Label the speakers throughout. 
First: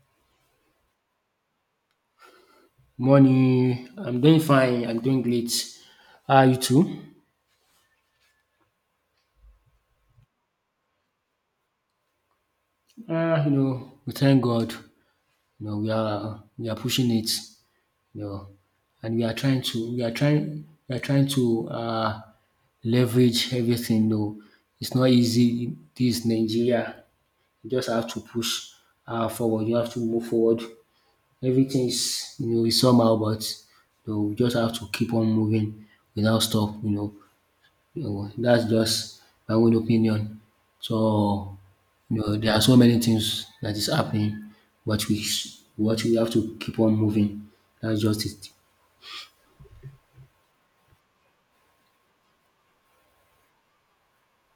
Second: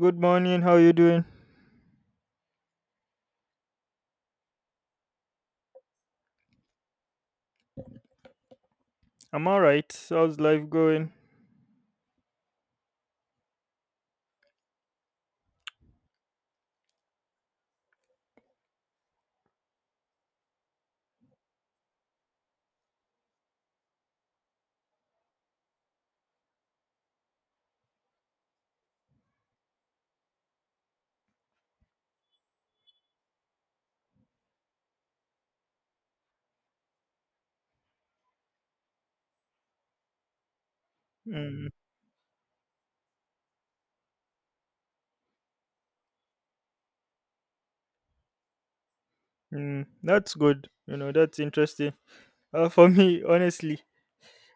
Speaker 1: Good morning. How you doing?
Speaker 2: Morning. I'm doing fine. I'm doing great. How are you too?
Speaker 1: I'm all right. How's life going?
Speaker 2: We thank God. We are pushing it. You know, and we are trying to we are trying to leverage everything. No, it's not easy. This is Nigeria. You just have to push forward. You have to move forward. Everything is is somehow, but we just have to keep on moving without stop. No, that's just my own opinion. So,
Speaker 1: Mm,
Speaker 2: there are so many things that is happening, but we what we have to keep on moving. That's just it.
Speaker 1: that's good. You know, that's interesting. For me, honestly,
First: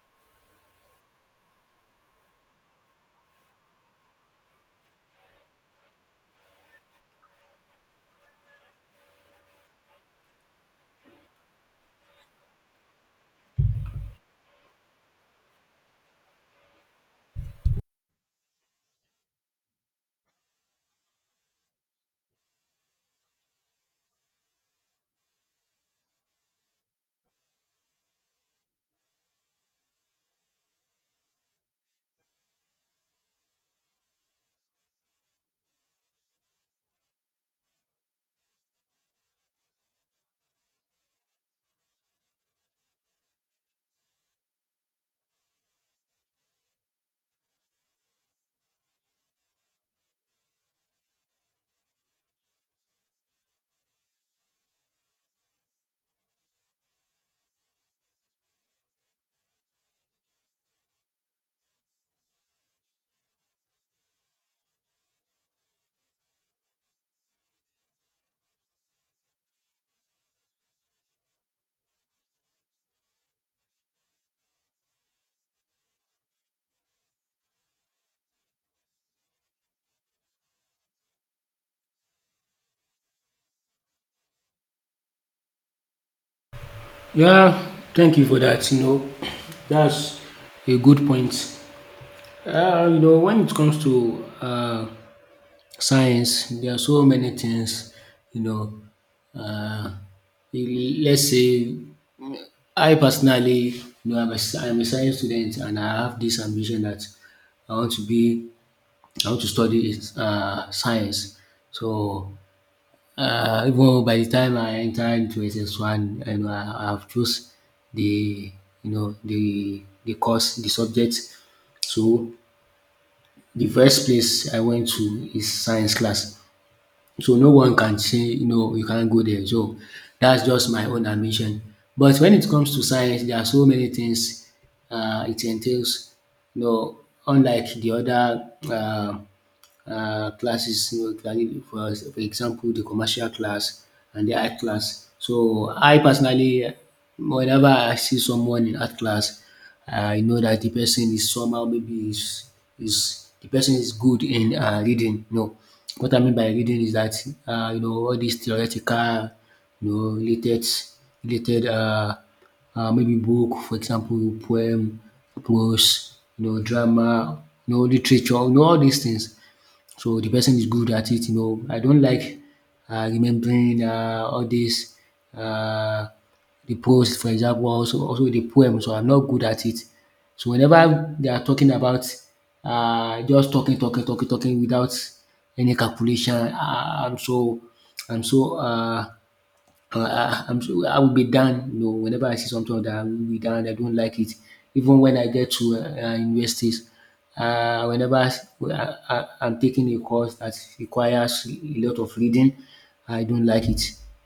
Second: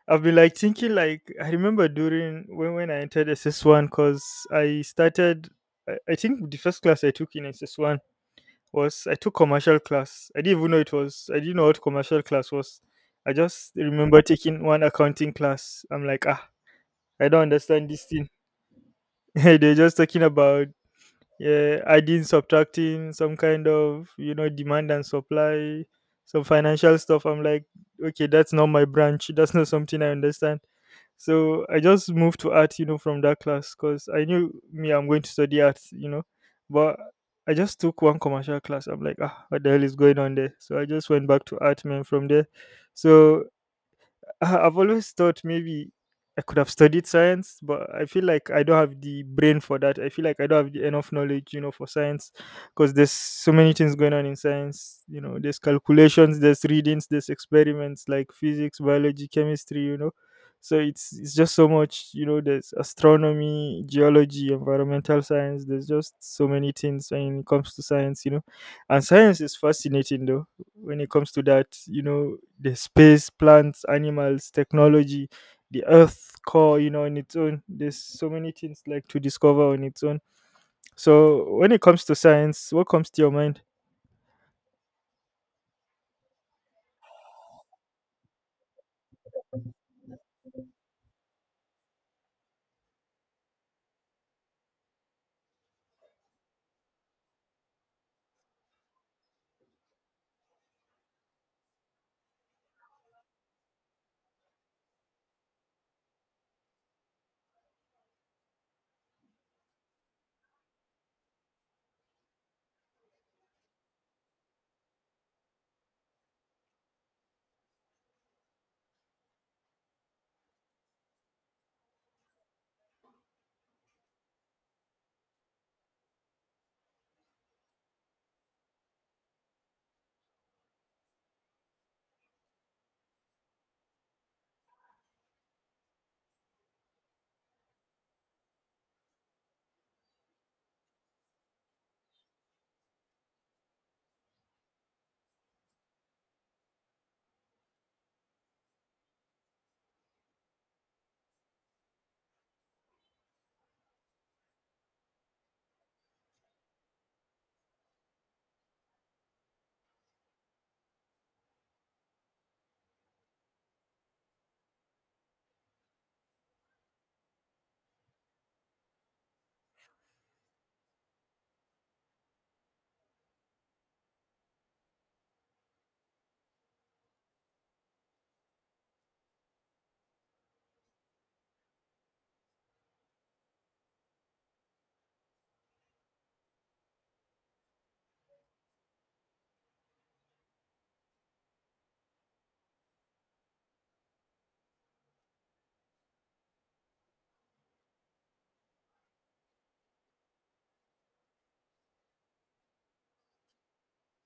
Speaker 1: I've been like thinking like I remember during when I entered SS1 because I started. I think the first class I took in SS1 was I took commercial class. I didn't even know it was. I didn't know what commercial class was. I just remember taking one accounting class. I'm like, ah, I don't understand this thing. They're just talking about yeah, adding, subtracting, some kind of you know demand and supply, some financial stuff. I'm like, okay, that's not my branch. That's not something I understand. So I just moved to art, you know, from that class because I knew me, I'm going to study art, you know, but I just took one commercial class. I'm like, ah, what the hell is going on there? So I just went back to art, man, from there. So I've always thought maybe I could have studied science, but I feel like I don't have the brain for that. I feel like I don't have the enough knowledge, you know, for science because there's so many things going on in science. You know, there's calculations, there's readings, there's experiments like physics, biology, chemistry, you know. So it's just so much, you know, there's astronomy, geology, environmental science, there's just so many things when it comes to science, you know. And science is fascinating though when it comes to that, you know, the space, plants, animals, technology, the earth core, you know, on its own, there's so many things like to discover on its own. So when it comes to science, what comes to your mind?
Speaker 2: Yeah, thank you for that. That's a good point. When it comes to science, there are so many things. You know, uh, let's say I personally, no, I'm a science student, and I have this ambition that I want to be, I want to study science. So even though by the time I enter into SS1, I know I have chose the, the course, the subject. So the first place I went to is science class. So no one can say you can't go there. So that's just my own admission. But when it comes to science, there are so many things it entails. You know, Unlike the other classes, clearly, for example, the commercial class and the art class. So I personally, whenever I see someone in art class, I know that the person is somehow, maybe is the person is good in reading. No, what I mean by reading is that all these theoretical, related related um maybe book, for example poem, prose, drama, literature, all these things. So the person is good at it. I don't like remembering all these uh, the post, for example, also the poem. So I'm not good at it. So whenever they are talking about, just talking, talking, talking, talking without any calculation, I'm so uh, I'm so, I will be done. You know, whenever I see something, that I will be done. I don't like it. Even when I get to universities, whenever I'm taking a course that requires a lot of reading, I don't like it.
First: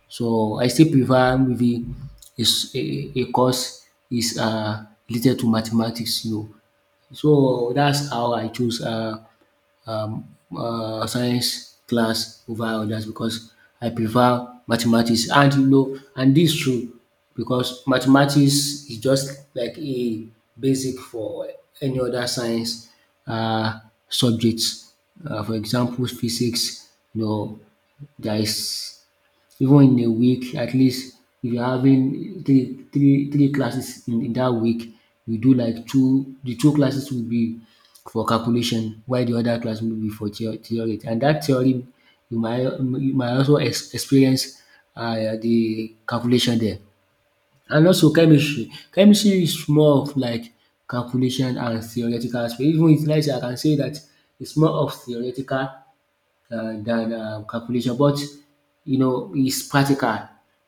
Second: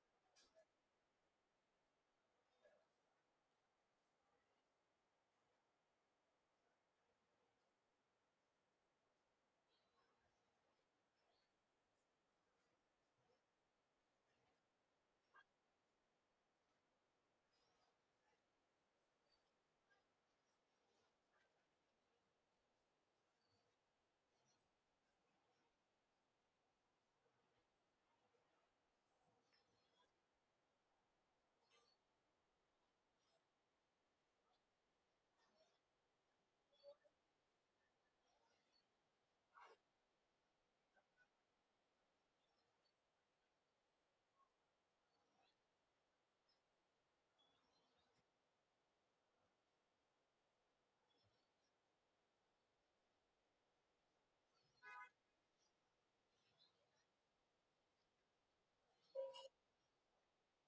Speaker 2: So I still prefer maybe a course is related to mathematics. So that's how I choose um, science class over others, because I prefer mathematics. And this is true, because mathematics is just like a basic for any other science uh, subjects. For example, physics, you know, there is, even in a week at least, if you're having three classes in that week, you do like two the two classes will be for calculation, while the other class will be for theory, and that theory you might, also experience the calculation there. And also chemistry is more of like calculation and theoretical aspect. Even if, let I can say that it's more of theoretical, than calculation. But it's practical.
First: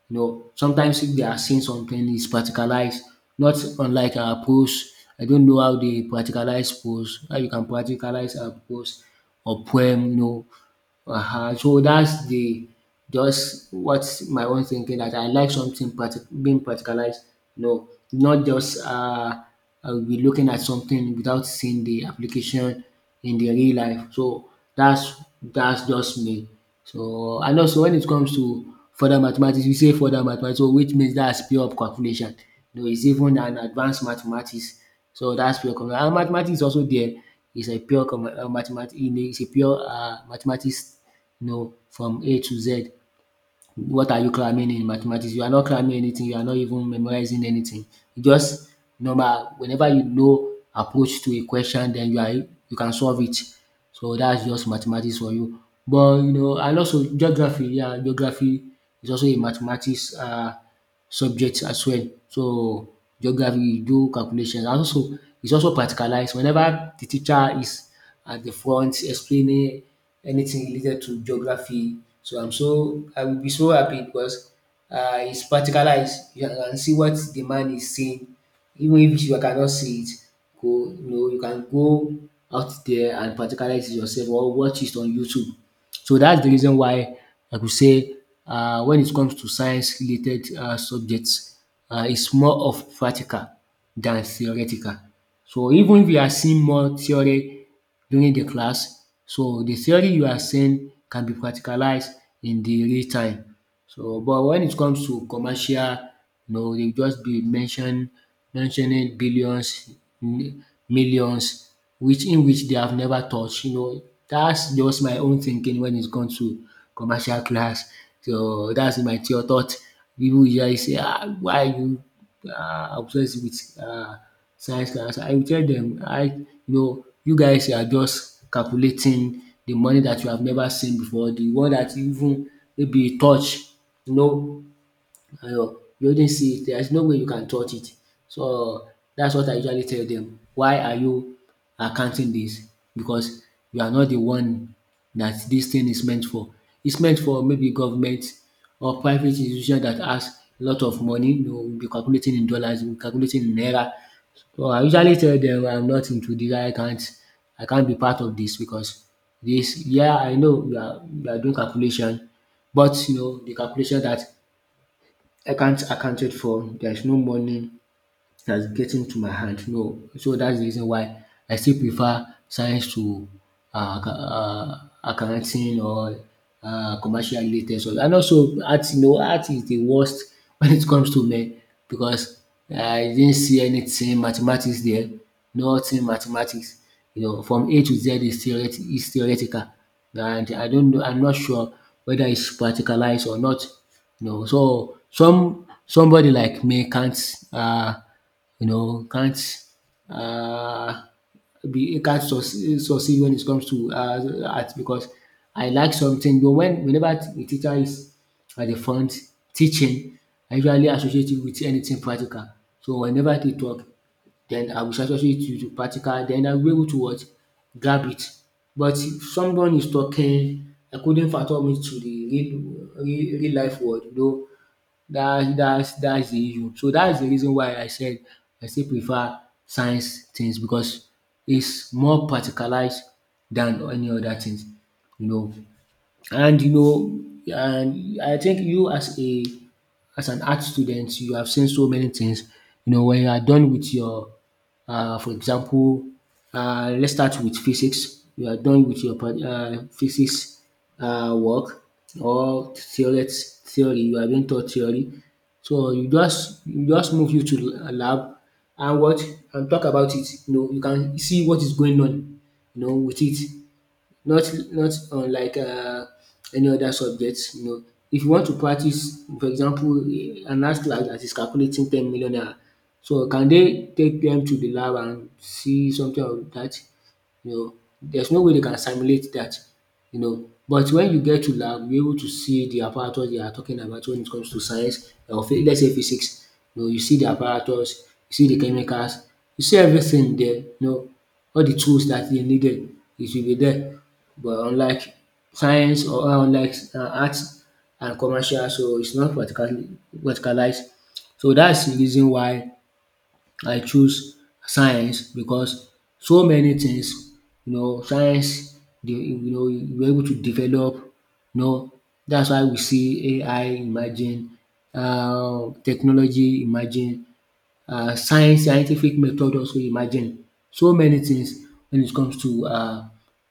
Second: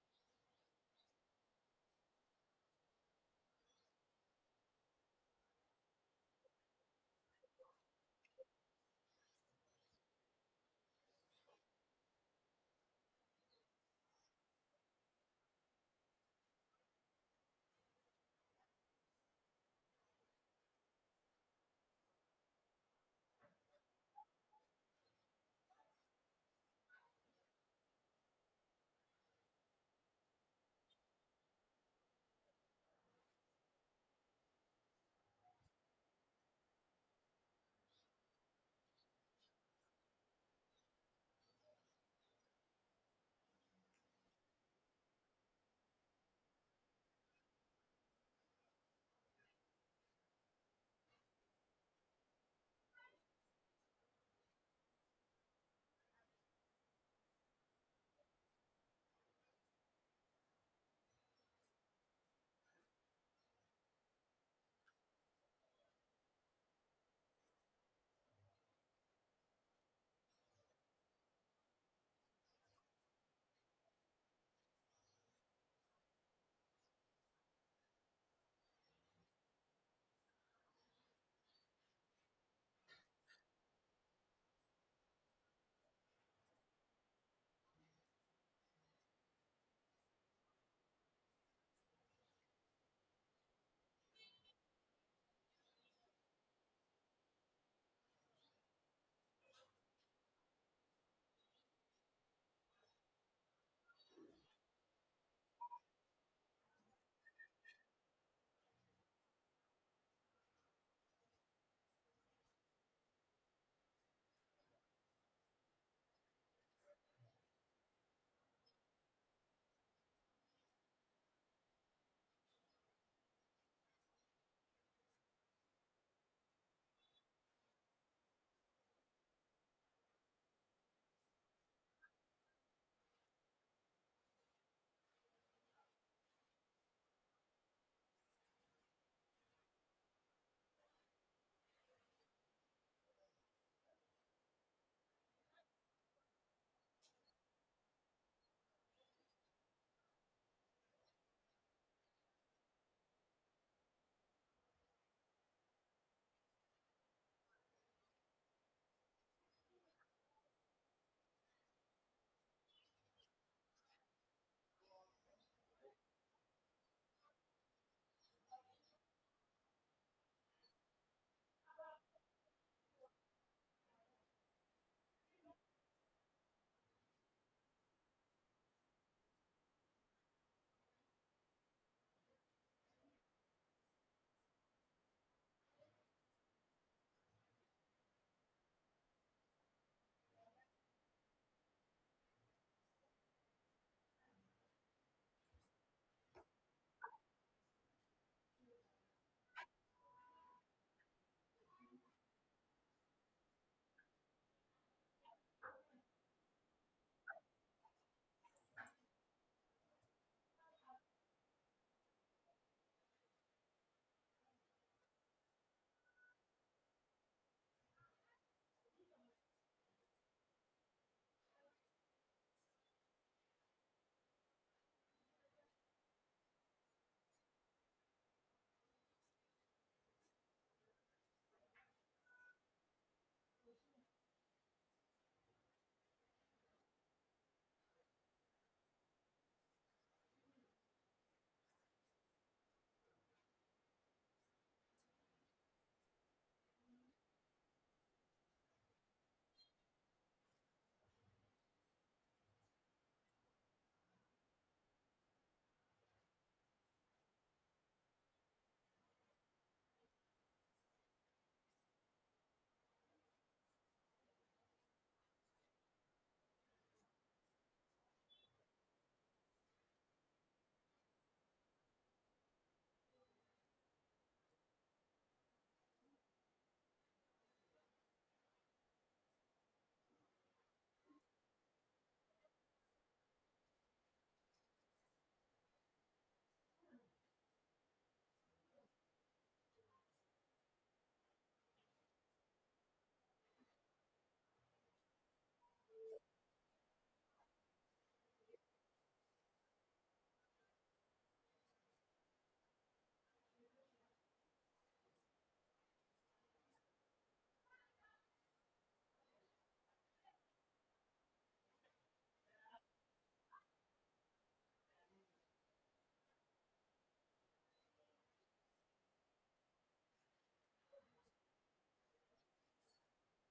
Speaker 2: Sometimes if they are seeing something, it's practicalized, not unlike our prose. I don't know how they practicalize prose, how you can practicalize a prose or poem. So that's the just what's my own thinking, that I like something, being practicalized. No, not just I'll be looking at something without seeing the application in the real life. So that's that's just me. So, and also when it comes to further mathematics, we say further mathematics, so which means that's pure calculation. No, it's even an advanced mathematics. So that's pure calculation. And mathematics is also there. It's a pure mathematics. It's a pure mathematics. No, from A to Z. What are you cramming in mathematics? You are not cramming anything, you are not even memorizing anything. You just, normal, whenever approach to a question, then you can solve it. So that's just mathematics for you. But you know, and also geography, yeah, geography is also a mathematics subject as well. So geography, you do calculations, and also it's also practicalized. Whenever the teacher is at the front explaining anything related to geography, so I will be so happy, because it's practicalized. You can see what the man is saying, even if you cannot see it. Go you know you can go out there and practicalize it yourself, or watch it on YouTube. So that's the reason why I could say, when it comes to science related subjects, it's more of practical than theoretical. So even if you are seeing more theory during the class, so the theory you are seeing can be practicalized in the real time. So, but when it comes to commercial, they just be mentioning billions, m- millions, which in which they have never touched. That's just my own thinking when it comes to commercial class. So that's my thought. People usually say, ah, why are you obsessed with science class? I will tell them, I you guys are just calculating the money that you have never seen before, the one that you even maybe touch, you know you not see it. There's no way you can touch it. So that's what I usually tell them. Why are you accounting this? Because you are not the one that this thing is meant for. It's meant for maybe government or private institution that has a lot of money. We'll be calculating in dollars, we'll be calculating in naira. So I usually tell them, I'm not into this. I can't be part of this, because this. Yeah, I know you are doing calculation, but the calculation that I can't account it for, there is no money that's getting to my hand. No, so that's the reason why I still prefer science to uh, acc- uh, accounting or commercial related. So, and also art, art is the worst when it comes to me, because I didn't see anything mathematics there, nothing mathematics. From A to Z is, is theoretical, and I don't know. I'm not sure whether it's practicalized or not. So somebody like me can't, can't, uh, be can't succeed when it comes to art, because I like something. But whenever the teacher is at the front teaching, I usually associate it with anything practical. So whenever they talk, then I will associate it with practical. Then I will be able to what grab it. But if someone is talking, I couldn't fathom it to the real, real, real life world, though that's the issue. So that's the reason why I said, I still prefer science things because it's more practicalized than any other things, you know. And I think you, as a as an art student, you have seen so many things. When you are done with your, for example, let's start with physics. You are done with your physics work or theory. Theory, you are being taught theory, so you just move you to a lab and what and talk about it. You can see what is going on. With it, not unlike any other subjects. If you want to practice, for example, an astronaut that is calculating 10 million naira, so can they take them to the lab and see something of that? You know, there's no way they can simulate that. But when you get to lab, you're able to see the apparatus they are talking about, when it comes to science, or let's say physics. You see the apparatus, you see the chemicals, you see everything there. All the tools that they needed, it will be there. But unlike science, or unlike arts and commercial, so it's not particularly verticalized. So that's the reason why I choose science because so many things, you know, science dey, you know, you were able to develop, you know. That's why we see AI imagine, technology imagine, science scientific method also imagine. So many things when it comes to um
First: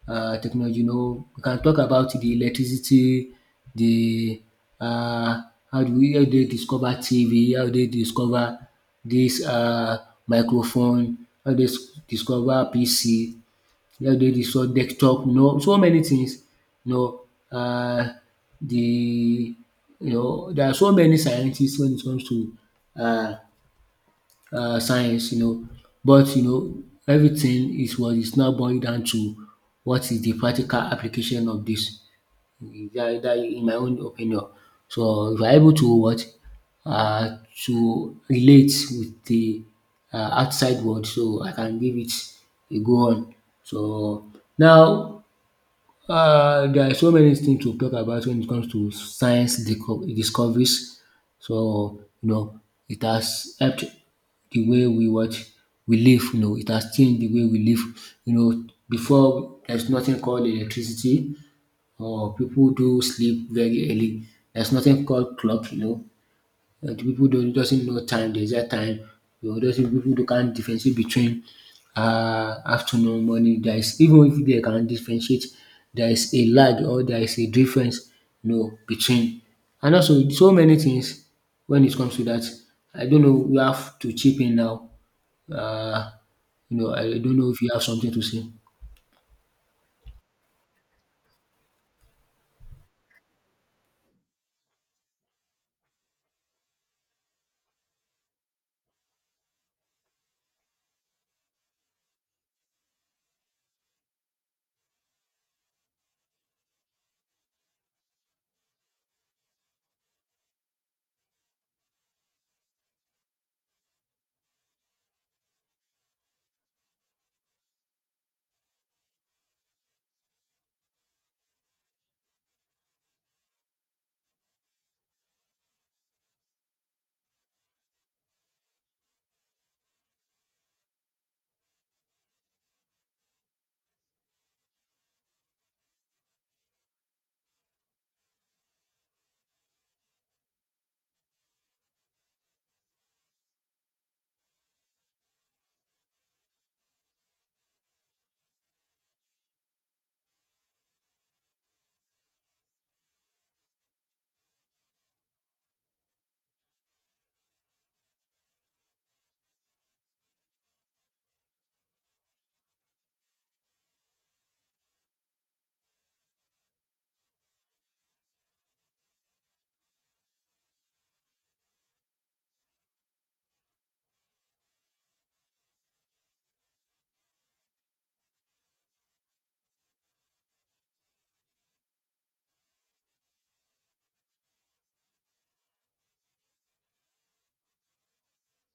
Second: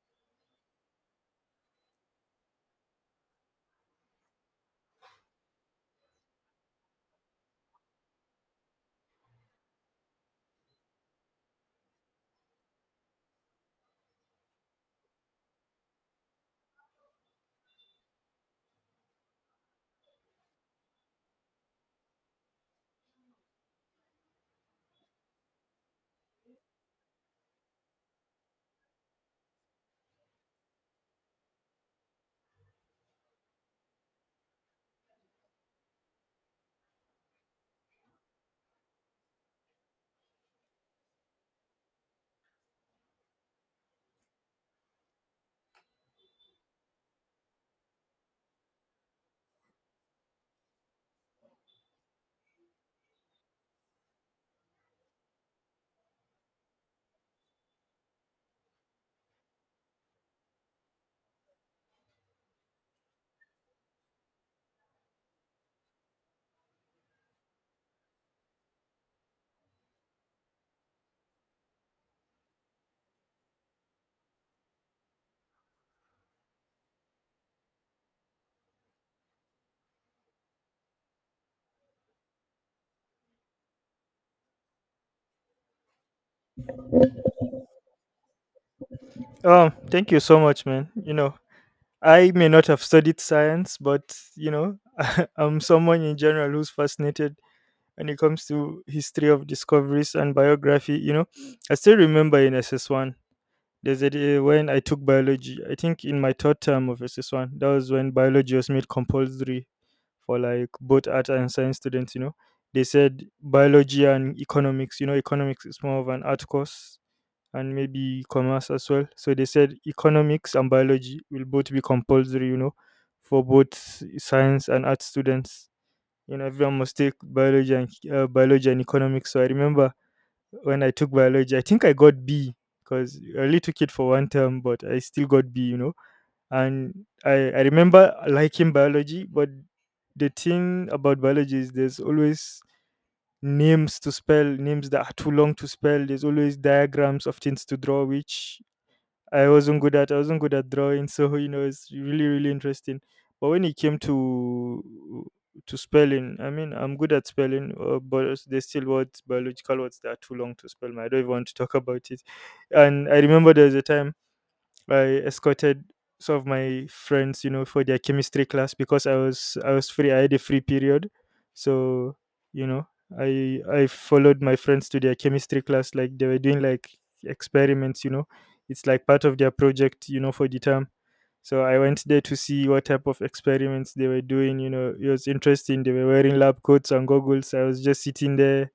Speaker 2: um technology. You know, we can talk about the electricity, the, um how do we how they discover TV, how do they discover this, microphone, how do they s- discover PC, how do they discover desktop, you know, so many things, you know, um the, you know, there are so many scientists when it comes to um science, you know. But you know, everything is what is now boiled down to what is the practical application of this. That, in my own opinion. So if you're able to what, uh, to relate with the, outside world, so I can give it a go on. So now, there are so many things to talk about when it comes to discoveries. So, you know, it has helped the way we watch, we live, you know, it has changed the way we live. You know, before there's nothing called electricity, or people do sleep very early. There's nothing called clock, you know. The people don't doesn't know time. There's that time. You doesn't people don't can't differentiate between afternoon, morning. There is even if they can differentiate, there is a lag or there is a difference, you know, between. And also so many things when it comes to that. I don't know, we have to chip in now. Um you know, I don't know if you have something to say.
Speaker 1: Thank you so much, man. You know, I may not have studied science, but you know, I'm someone in general who's fascinated when it comes to history of discoveries and biography. You know, I still remember in SS1, there's a day when I took biology. I think in my third term of SS1, that was when biology was made compulsory for like both art and science students. You know, they said biology and economics. You know, economics is more of an art course and maybe commerce as well. So they said economics and biology will both be compulsory. You know, for both science and art students, you know, everyone must take biology and biology and economics. So I remember when I took biology, I think I got B because I only took it for one term, but I still got B. You know, and I remember liking biology, but the thing about biology is there's always names to spell, names that are too long to spell. There's always diagrams of things to draw, which I wasn't good at drawing, so you know it's really, really interesting. But when it came to spelling, I mean I'm good at spelling, but there's still words, biological words that are too long to spell. Man. I don't even want to talk about it. And I remember there was a time I escorted some of my friends, you know, for their chemistry class because I was free. I had a free period, so you know, I followed my friends to their chemistry class. Like they were doing like experiments, you know, it's like part of their project, you know, for the term. So I went there to see what type of experiments they were doing. You know, it was interesting. They were wearing lab coats and goggles. I was just sitting there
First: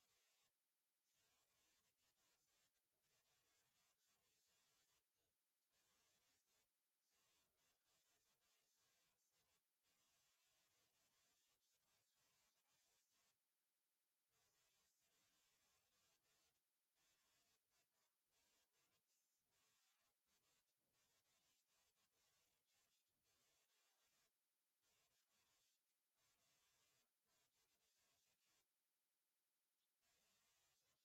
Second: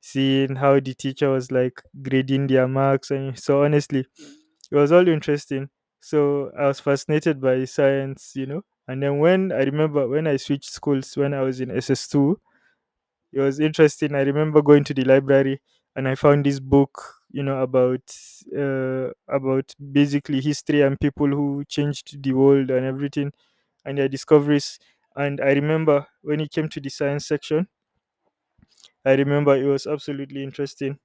Speaker 1: seeing how the teacher was like grading their marks. And so, honestly, it was all interesting. So, I was fascinated by science, you know. And then, when I remember when I switched schools when I was in SS2, it was interesting. I remember going to the library and I found this book, you know, about basically history and people who changed the world and everything and their discoveries. And I remember when it came to the science section, I remember it was absolutely interesting.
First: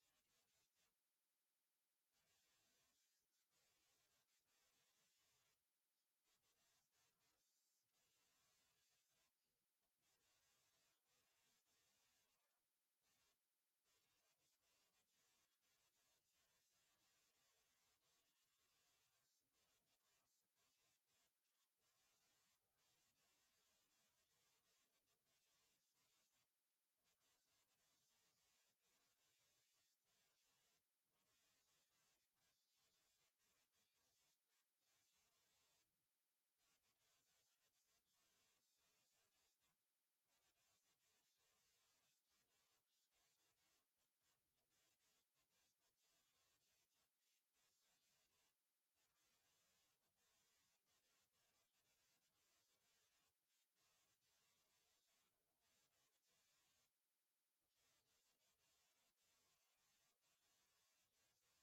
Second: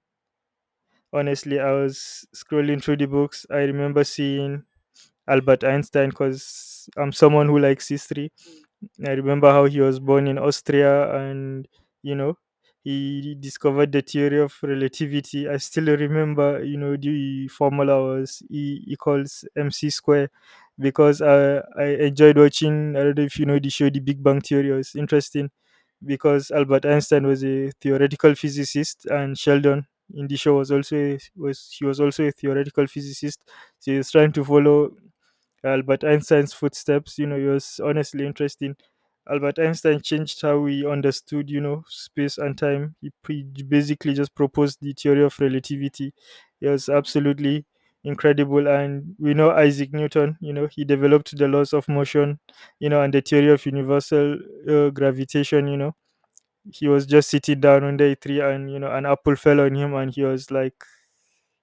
Speaker 1: Honestly, I was scrolling through the books. I remember seeing Albert Einstein because I'm someone who likes history. I remember how he was born in Austria and, you know, he discovered the theory of relativity. I still remember, you know, the formula was E equals MC square because I enjoyed watching, I don't know if you know the show, The Big Bang Theory. It was interesting because Albert Einstein was a theoretical physicist and Sheldon in the show was also a, was he was also a theoretical physicist, so he was trying to follow Albert Einstein's footsteps. You know, it was honestly interesting. Albert Einstein changed how we understood, you know, space and time. He basically just proposed the theory of relativity. It was absolutely incredible. And we know Isaac Newton, you know, he developed the laws of motion, you know, and the theory of universal gravitation, you know. He was just sitting down under a tree and, you know, an apple fell on him and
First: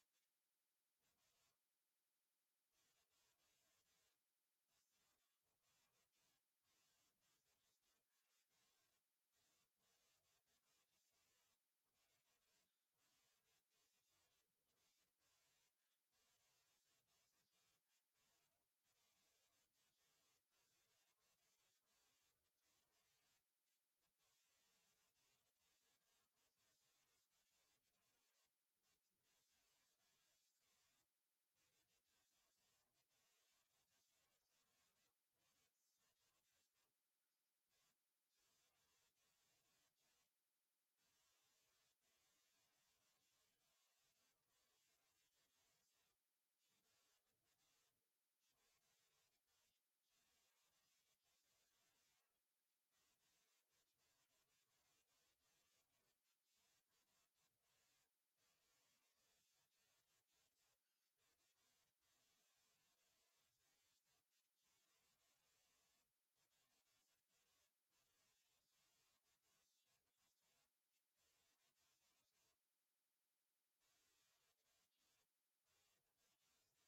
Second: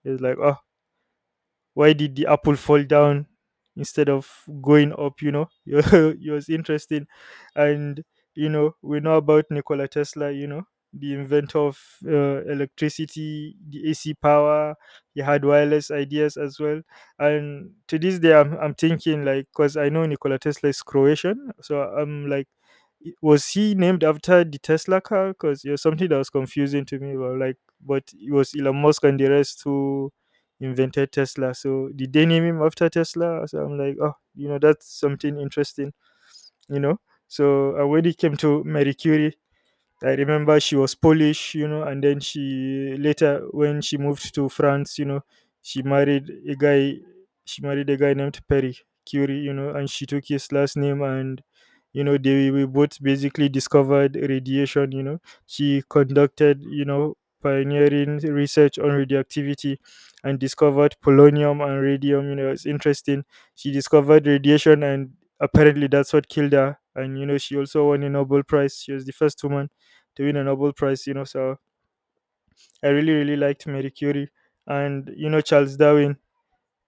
Speaker 1: he was like, oh, why did the apple fall down instead of going up, you know? It was interesting. And you know, we know about Nikola Tesla, you know, the inventor of electricity, the AC power. He had wireless ideas as well. And to this day I'm thinking like, because I know Nikola Tesla is Croatian, so I'm like, was he named after the Tesla car? Because it was something that was confusing to me, but but it was Elon Musk and the rest who invented Tesla. So did they name him after Tesla? So I'm like, oh, you know, that's something interesting, you know. So I already came to Marie Curie. I remember she was Polish, you know, and then she later, when she moved to France, you know, she married a guy she married a guy named Perry Curie, you know, and she took his last name. And you know, they we both basically discovered radiation, you know. She conducted, you know, pioneering research on radioactivity and discovered polonium and radium, you know, it's interesting. She discovered radiation and apparently that's what killed her. And you know, she also won a Nobel Prize. She was the first woman to win a Nobel Prize, you know. So I really, really liked Marie Curie and, you know, Charles Darwin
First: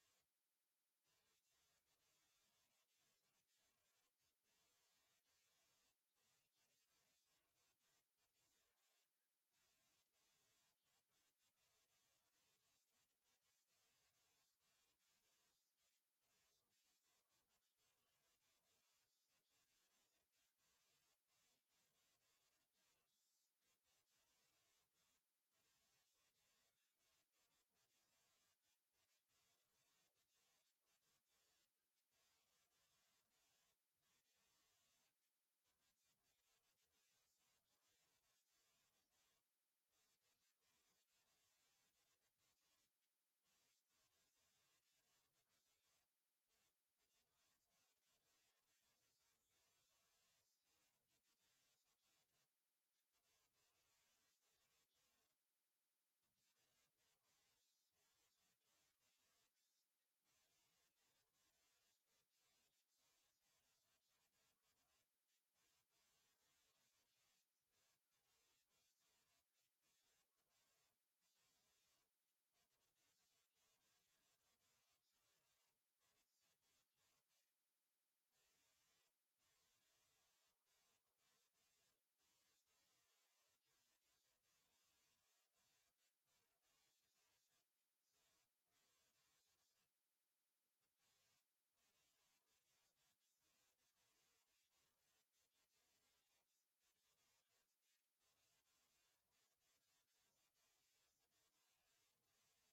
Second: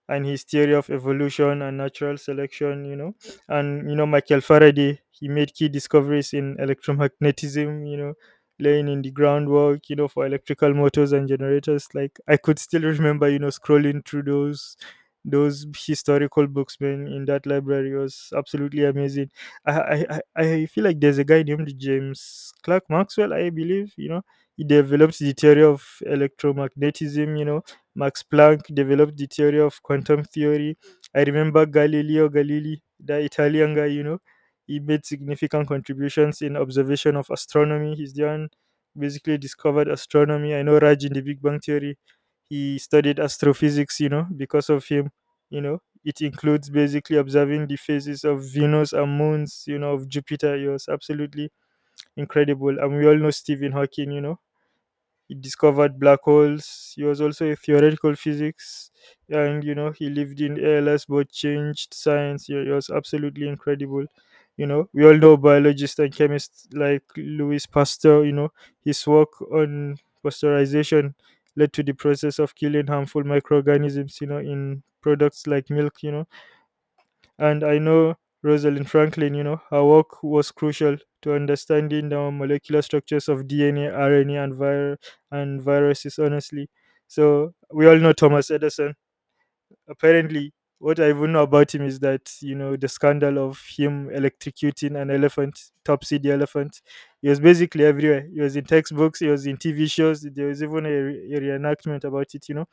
Speaker 1: and his theory of evolution and natural selection, you know. And you know, Michael Faraday, he made key discoveries in electromagnetism, you know, laying in the groundwork, you know, for electrical motors and generators. Like I could still remember, you know, scrolling through those historical books, man, in that library. It was absolutely amazing. I feel like there's a guy named James Clerk Maxwell, I believe, you know, he developed the theory of electromagnetism, you know. Max Planck developed the theory of quantum theory. I remember Galileo Galilei, the Italian guy, you know, he made significant contributions in observation of astronomy. He's the one basically discovered astronomy. I know Raj in the Big Bang Theory, he studied astrophysics, you know, because of him, you know. It includes basically observing the phases of Venus and moons, you know, of Jupiter. It was absolutely incredible. And we all know Stephen Hawking, you know, he discovered black holes. He was also a theoretical physics and you know he lived in ALS but changed science, yeah, it was absolutely incredible. You know, we all know biologists and chemists like Louis Pasteur, you know, his work on pasteurization led to the process of killing harmful microorganisms, you know, in products like milk, you know. And I know Rosalind Franklin, you know, her work was crucial to understanding the molecular structures of DNA, RNA, and and viruses, honestly. So we all know Thomas Edison. Apparently, what I even know about him is that, you know, the scandal of him electrocuting an elephant, Topsy the elephant. He was basically everywhere. He was in textbooks, he was in TV shows. There was even a reenactment about it, you know.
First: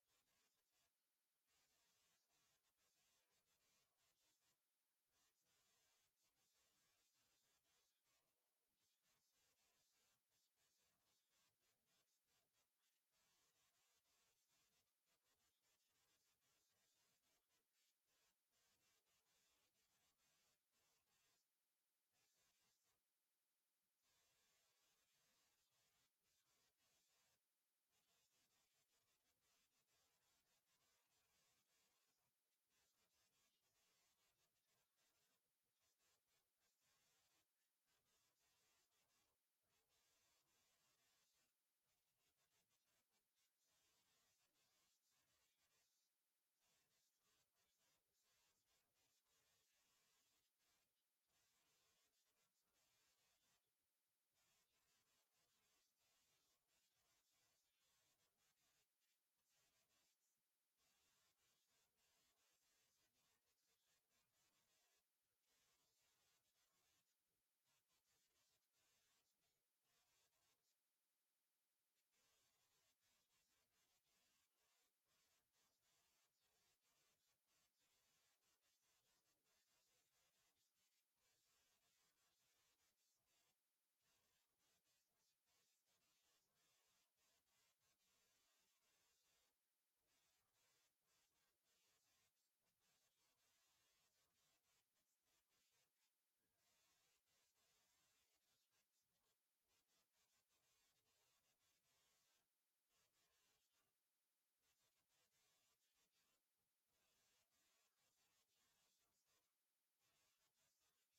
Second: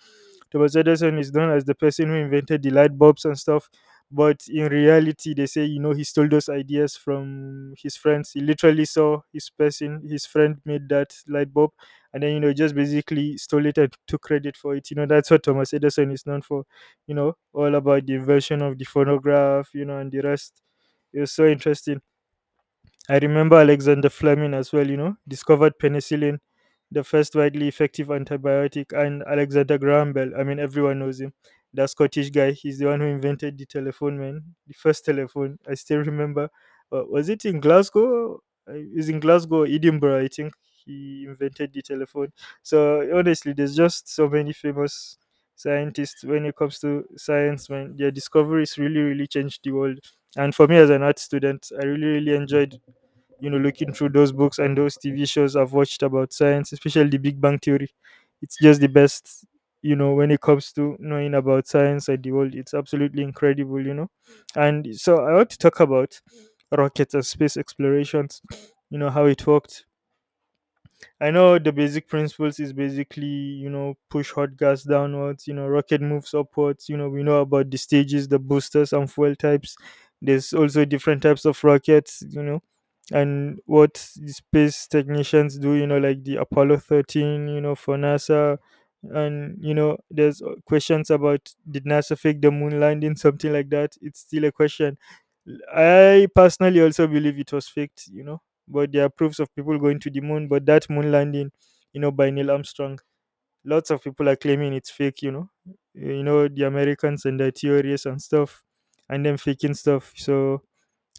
Speaker 1: Thomas Edison is known as the person who invented the light bulbs and stuff. But in reality, they say, you know, he stole those ideas from his friends. He literally saw his person, his friend made that light bulb, and then, you know, just basically stole it and took credit for it. You know, that's what Thomas Edison is known for, you know, all about the invention of the phonograph, you know, and the rest. It was so interesting. I remember Alexander Fleming as well, you know, discovered penicillin, the first widely effective antibiotic, and Alexander Graham Bell. I mean, everyone knows him. That Scottish guy. He's the one who invented the telephone, man. The first telephone. I still remember. Was it in Glasgow? It was in Glasgow, or Edinburgh, I think. He invented the telephone. So honestly, there's just so many famous scientists when it comes to science, man. Their discoveries really, really changed the world, and for me as an art student, I really really enjoyed, you know, looking through those books and those TV shows I've watched about science, especially The Big Bang Theory. It's just the best, you know, when it comes to knowing about science and the world. It's absolutely incredible, you know. And so I want to talk about rockets and space explorations, you know, how it worked. I know the basic principles is basically, you know, push hot gas downwards, you know, rocket moves upwards. You know, we know about the stages, the boosters, and fuel types. There's also different types of rockets, you know, and what the space technicians do, you know, like the Apollo 13, you know, for NASA. And, you know, there's questions about did NASA fake the moon landing, something like that. It's still a question. I personally also believe it was faked, you know, but there are proofs of people going to the moon. But that moon landing, you know, by Neil Armstrong, lots of people are claiming it's fake, you know, the Americans and their theories and stuff, and them faking stuff. So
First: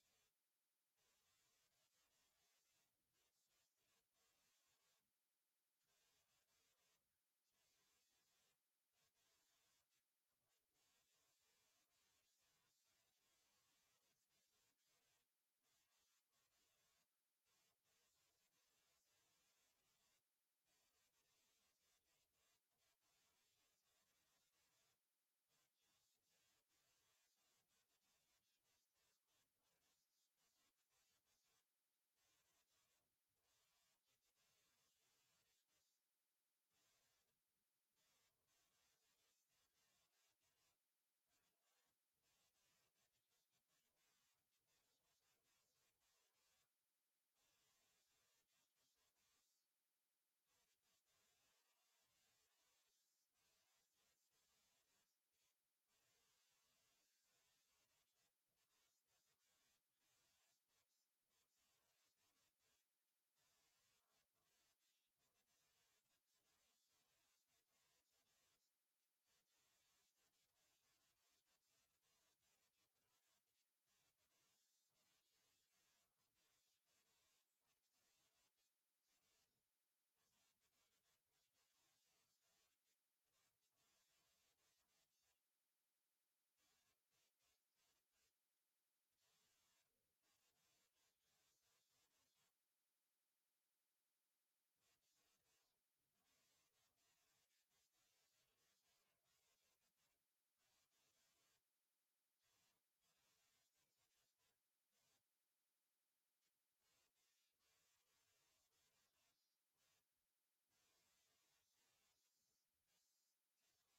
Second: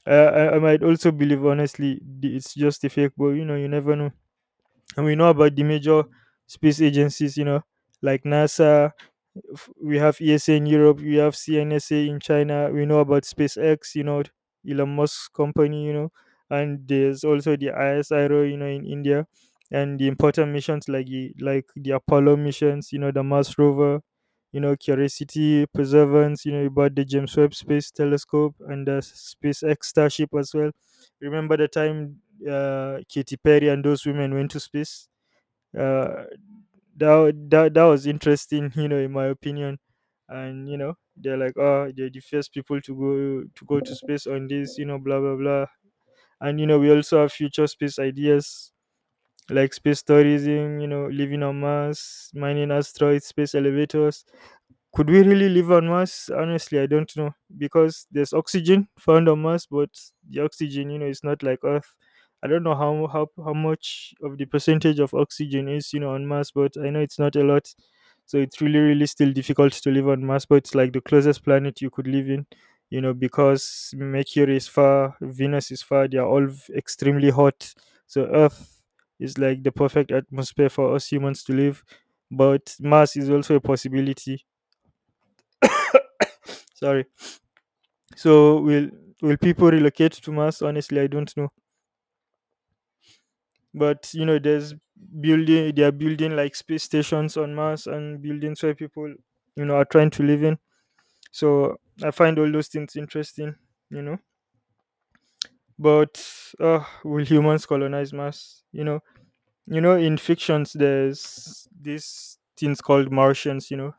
Speaker 1: I might also believe, honestly, it's just a fake, but you know, you never know. And we know about the major space agencies, you know, like NASA, we have ESA in Europe, we have CNSA in China, we know about SpaceX, you know, Elon Musk's company, you know, and there's also the ISRO, you know, in India, and the important missions like the Apollo missions, you know, the Mars rover, you know, Curiosity, Perseverance, you know, about the James Webb Space Telescope and the SpaceX Starship as well. Remember the time Katy Perry and those women went to space? uh that, wa- that that was interesting, you know, in my opinion. And you know, they're like, oh, they're the first people to go to space on this, you know, blah blah blah. And you know, we also have future space ideas, like space tourism, you know, living on Mars, mining asteroids, space elevators. Could we really live on Mars? Honestly, I don't know, because there's oxygen found on Mars, but the oxygen, you know, is not like Earth. I don't know how much of the percentage of oxygen is, you know, on Mars, but I know it's not a lot. So it's really, really still difficult to live on Mars, but it's like the closest planet you could live in, you know, because Mercury is far, Venus is far, they are all extremely hot. So Earth is like the perfect atmosphere for us humans to live. But Mars is also a possibility. Sorry. So will people relocate to Mars? Honestly, I don't know. But you know, there's building, they are building like space stations on Mars and buildings where people, you know, are trying to live in. So I find all those things interesting, you know. But will humans colonize Mars, you know? You know, in fictions there's these things called Martians, you know,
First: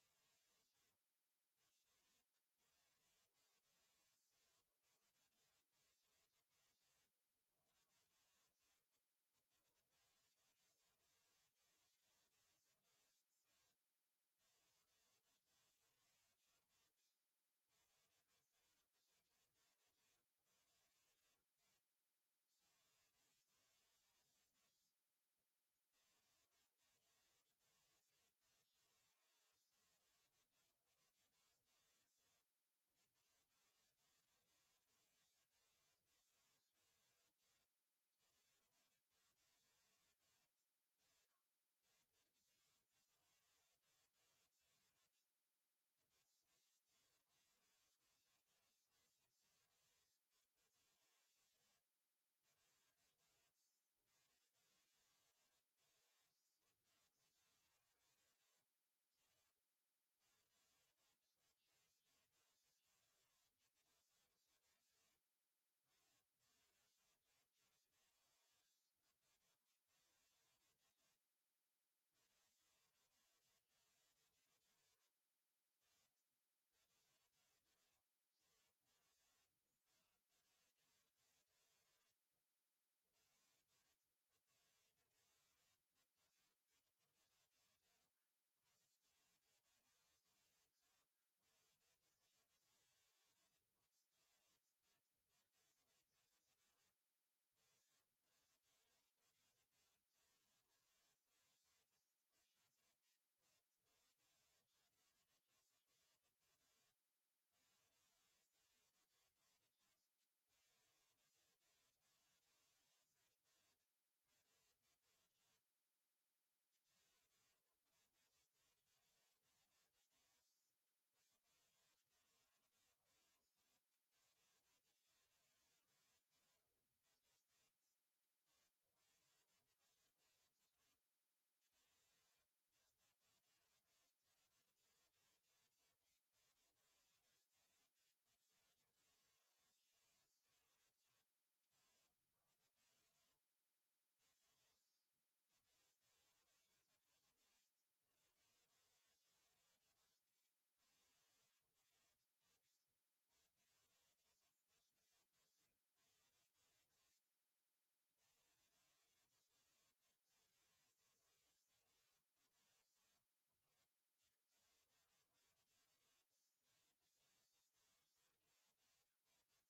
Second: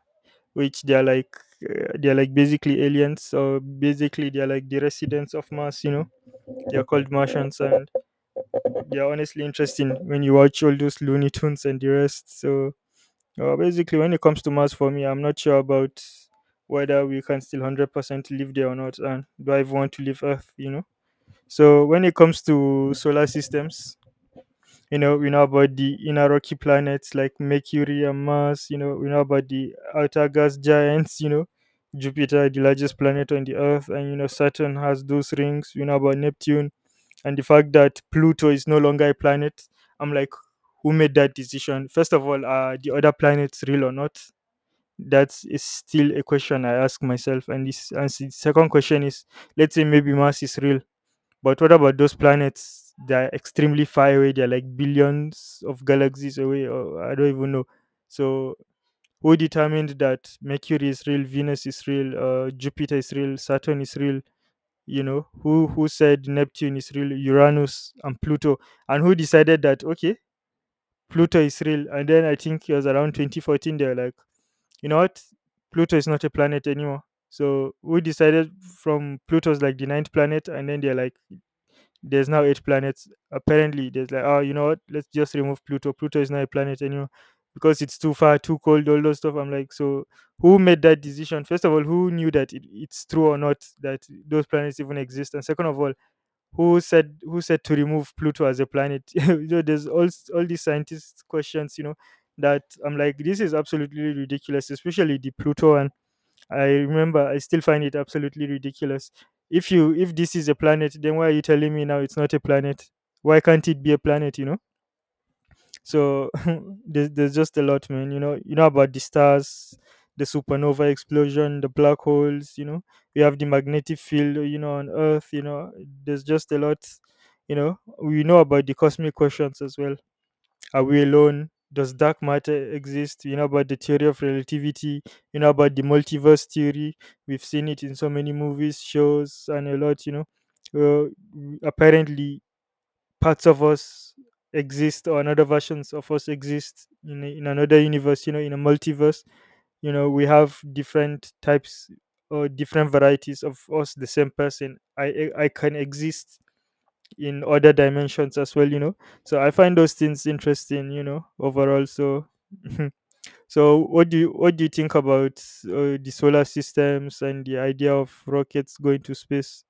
Speaker 1: which they are like basically aliens, or basically they are like the residents of Mars, you know. They are called Martians. And yeah, honestly interesting when you watch all those Looney Tunes and the rest. So basically when it comes to Mars, for me, I'm not sure about whether we can still 100% live there or not, and do I even want to leave Earth, you know? So when it comes to solar systems, you know, we know about the inner rocky planets like Mercury and Mars, you know, we know about the outer gas giants, you know, Jupiter, the largest planet on the earth, and you know Saturn has those rings, we know about Neptune, and the fact that Pluto is no longer a planet, I'm like, who made that decision? First of all, are the other planets real or not? That is still a question I ask myself. And this, and the second question is, let's say maybe Mars is real, but what about those planets that are extremely far away? They're like billions of galaxies away. Or I don't even know. So who determined that Mercury is real, Venus is real, Jupiter is real, Saturn is real, you know, who said Neptune is real, Uranus and Pluto, and who decided that, okay, Pluto is real, and then I think it was around 2014 they were like, you know what, Pluto is not a planet anymore. So we decided, from Pluto's like the ninth planet, and then they're like, there's now eight planets, apparently. There's like, oh, you know what, let's just remove Pluto, Pluto is not a planet anymore, because it's too far, too cold, all those stuff. I'm like, so who made that decision? First of all, who knew that it's true or not that those planets even exist? And second of all, who said to remove Pluto as a planet? You know, there's all these scientists questions, you know, that I'm like, this is absolutely ridiculous, especially the Pluto one. I remember, I still find it absolutely ridiculous. If this is a planet, then why are you telling me now it's not a planet? Why can't it be a planet, you know? So there's just a lot, man. You know about the stars, the supernova explosion, the black holes. You know, we have the magnetic field, you know, on Earth. You know, there's just a lot. You know, we know about the cosmic questions as well. Are we alone? Does dark matter exist? You know about the theory of relativity. You know about the multiverse theory. We've seen it in so many movies, shows, and a lot. You know, uh, apparently parts of us exist, or another versions of us exist in, in another universe, you know, in a multiverse. You know, we have different types or different varieties of us, the same person. I can exist in other dimensions as well, you know. So I find those things interesting, you know, overall. So so what do you think about the solar systems and the idea of rockets going to space?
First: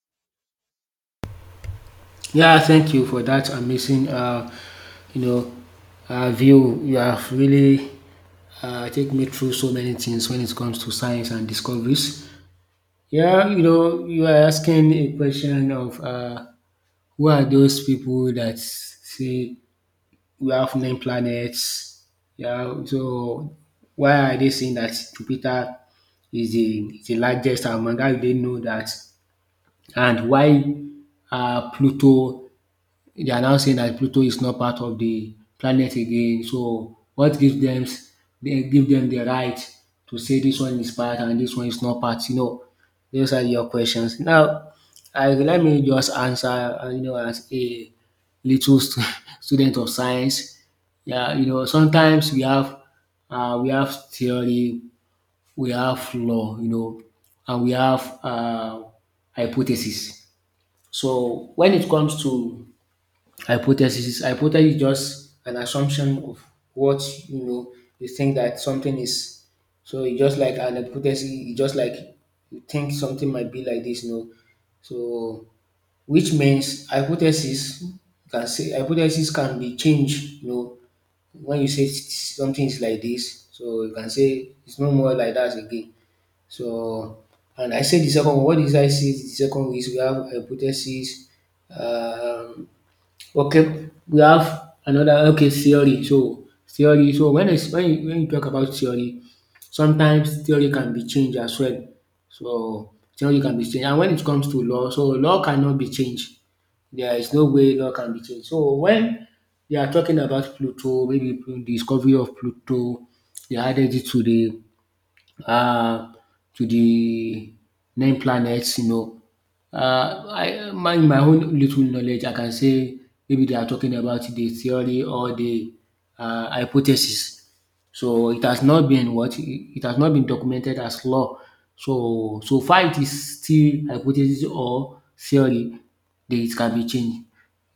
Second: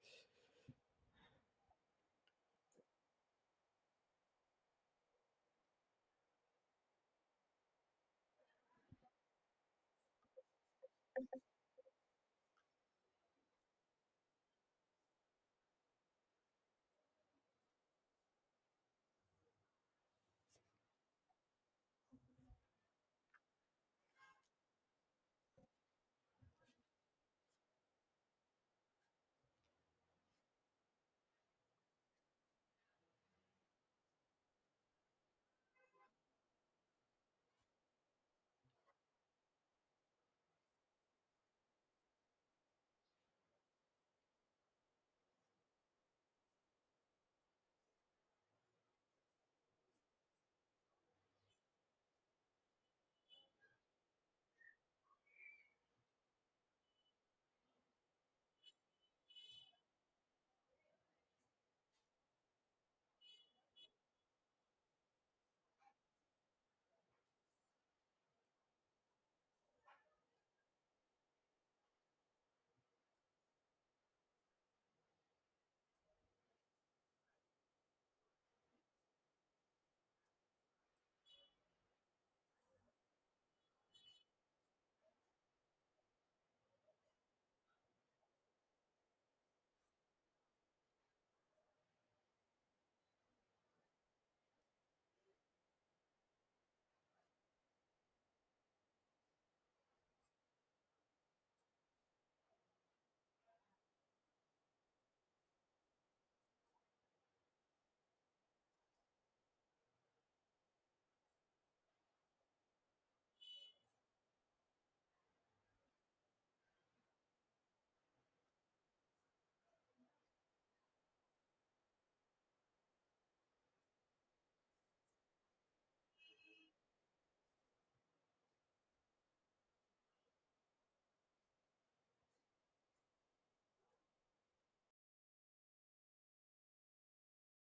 Speaker 2: Yeah, thank you for that amazing, you know, view. You have really taken me through so many things when it comes to science and discoveries. Yeah, you know, you are asking a question of, who are those people that say we have nine planets? Yeah, so why are they saying that Jupiter is the largest among? How do they know that? And why, Pluto, they are now saying that Pluto is not part of the planet again. So what gives them, they give them the right to say this one is part and this one is not part? You know, those are your questions. Now, I let me just answer. You know, as a little stu- student of science, yeah, you know, sometimes we have, we have theory, we have law, you know, and we have, hypothesis. So when it comes to hypothesis is just an assumption of what, you know, you think that something is. So it's just like an hypothesis, it's just like you think something might be like this, you know. So which means hypothesis can say hypothesis can be changed, you know. When you say something is like this, so you can say it's no more like that again. So, and I said the second one, what did I say the second is we have hypothesis, um okay, we have another okay theory. So theory. So when it's when you talk about theory, sometimes theory can be changed as well. So theory can be changed, and when it comes to law, so law cannot be changed. There is no way law can be changed. So when they are talking about Pluto, maybe the discovery of Pluto, they added it to the, uh, to the nine planets, you know. I my in my own little knowledge, I can say maybe they are talking about the theory or the, hypothesis. So it has not been what it has not been documented as law. So so far it is still hypothesis or theory that it can be changed.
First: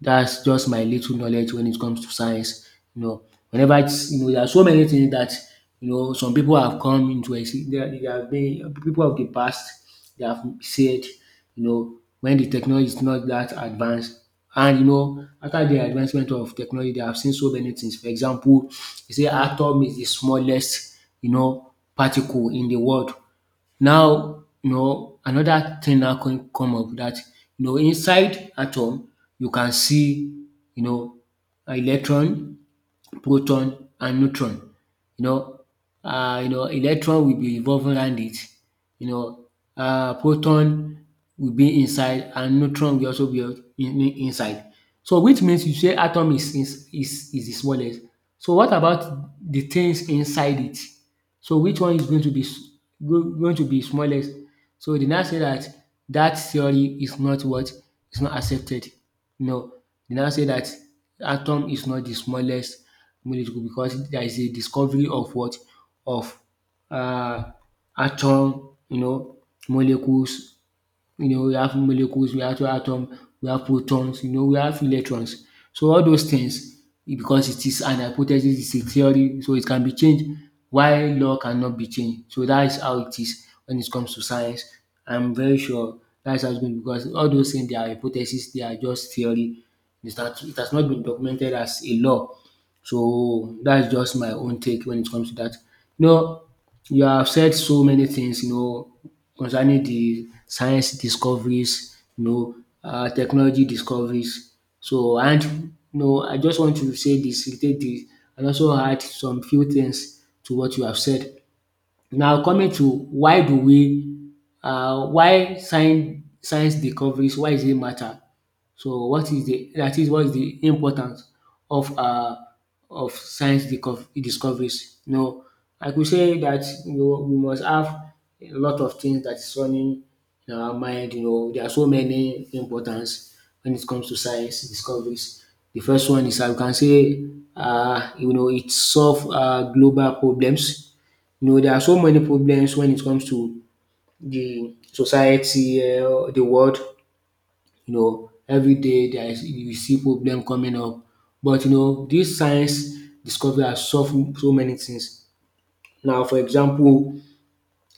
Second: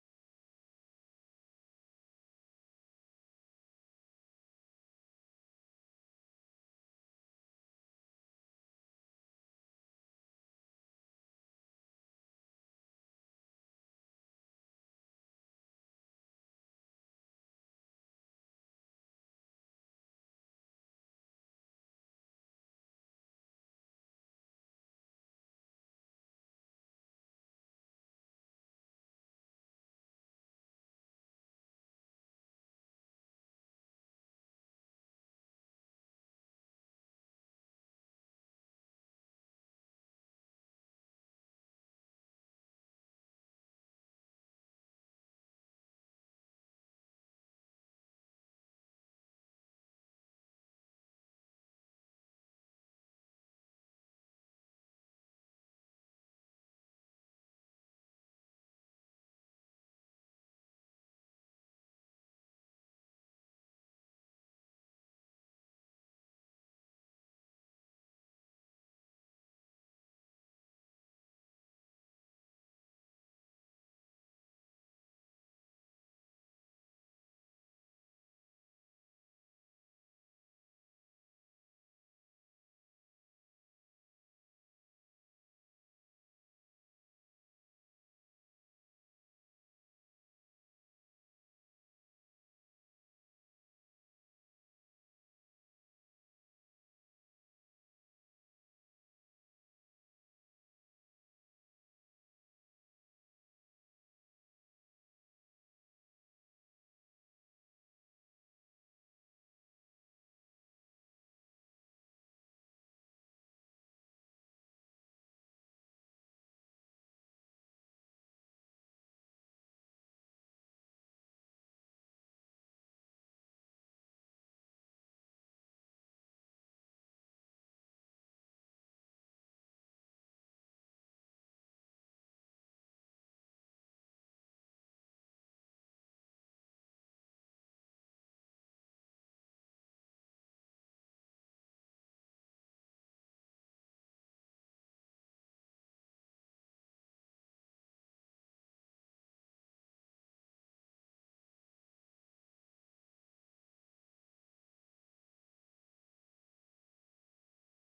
Speaker 2: That's just my little knowledge when it comes to science. You know, whenever it's, you know, there are so many things that you know some people have come into there, there have been people of the past. They have said, you know, when the technology is not that advanced, and you know, after the advancement of technology, they have seen so many things. For example, they say atom is the smallest, you know, particle in the world. Now, you know, another thing now can come up that, you know, inside atom, you can see, you know, electron, proton, and neutron. You know, you know, electron will be revolving around it. You know, proton will be inside, and neutron will also be inside. So, which means you say atom is the smallest. So, what about the things inside it? So which one is going to be going to be smallest? So they now say that that theory is not what is not accepted. No, they now say that atom is not the smallest molecule because there is a discovery of what of, uh, atom, you know, molecules, you know, we have molecules, we have atoms, we have protons, you know, we have electrons. So all those things, it- because it is an hypothesis, it's a theory, so it can be changed. Why law cannot be changed? So that is how it is when it comes to science. I'm very sure that's how it's going because all those things, they are hypotheses, they are just theory. It's not, it has not been documented as a law. So that's just my own take when it comes to that. You know, you have said so many things, you know, concerning the science discoveries, you know, technology discoveries. So and you know, I just want to say this, take this, and also add some few things to what you have said. Now coming to why do we, why science discoveries why is it matter? So what is the that is what is the importance of uh of science discoveries? You know, I could say that you know we must have a lot of things that is running in our mind. You know, there are so many importance when it comes to science discoveries. The first one is I can say, you know, it solve global problems. You know, there are so many problems when it comes to the society, the world. You know, every day there is you see problem coming up. But you know, this science discovery has solved so many things. Now, for example,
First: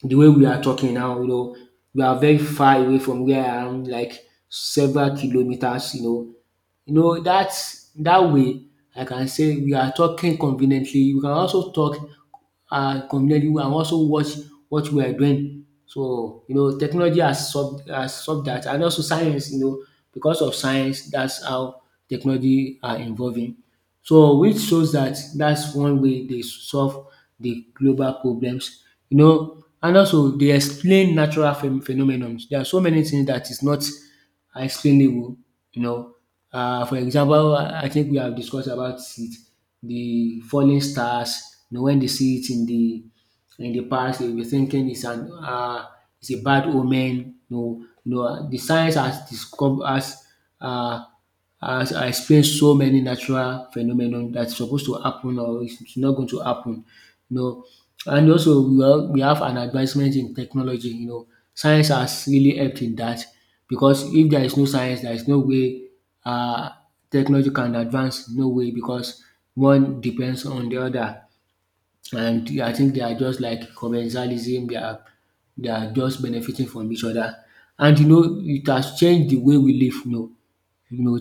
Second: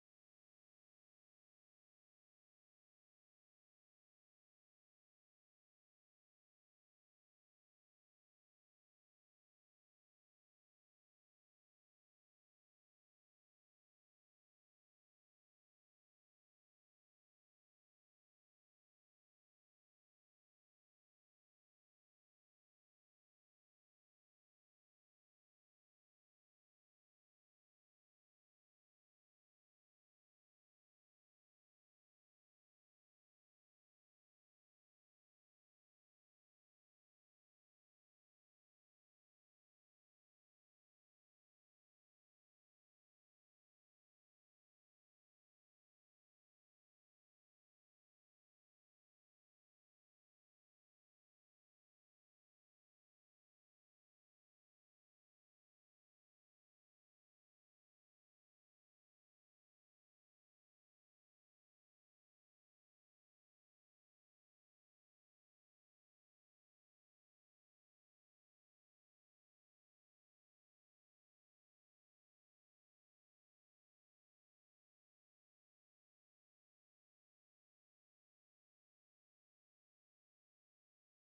Speaker 2: the way we are talking now, you know, we are very far away from where I am, like several kilometers. You know that that way I can say we are talking conveniently. We can also talk, communally who can also watch what we are doing. So you know technology has solved that, and also science, you know, because of science that's how technology are involving. So which shows that that's one way they solve the global problems. You know, and also they explain natural phenomenons. There are so many things that is not explainable, you know. For example, I think we have discussed about it, the falling stars, you know, when they see it in the past, if you're thinking it's an, it's a bad omen, no, no, the science has um has explained so many natural phenomenon that's supposed to happen or it's not going to happen, you know. And also we have an advancement in technology, you know. Science has really helped in that because if there is no science, there is no way, um technology can advance, no way because one depends on the other. And I think they are just like commercialism. They are just benefiting from each other, and you know it has changed the way we live. You know,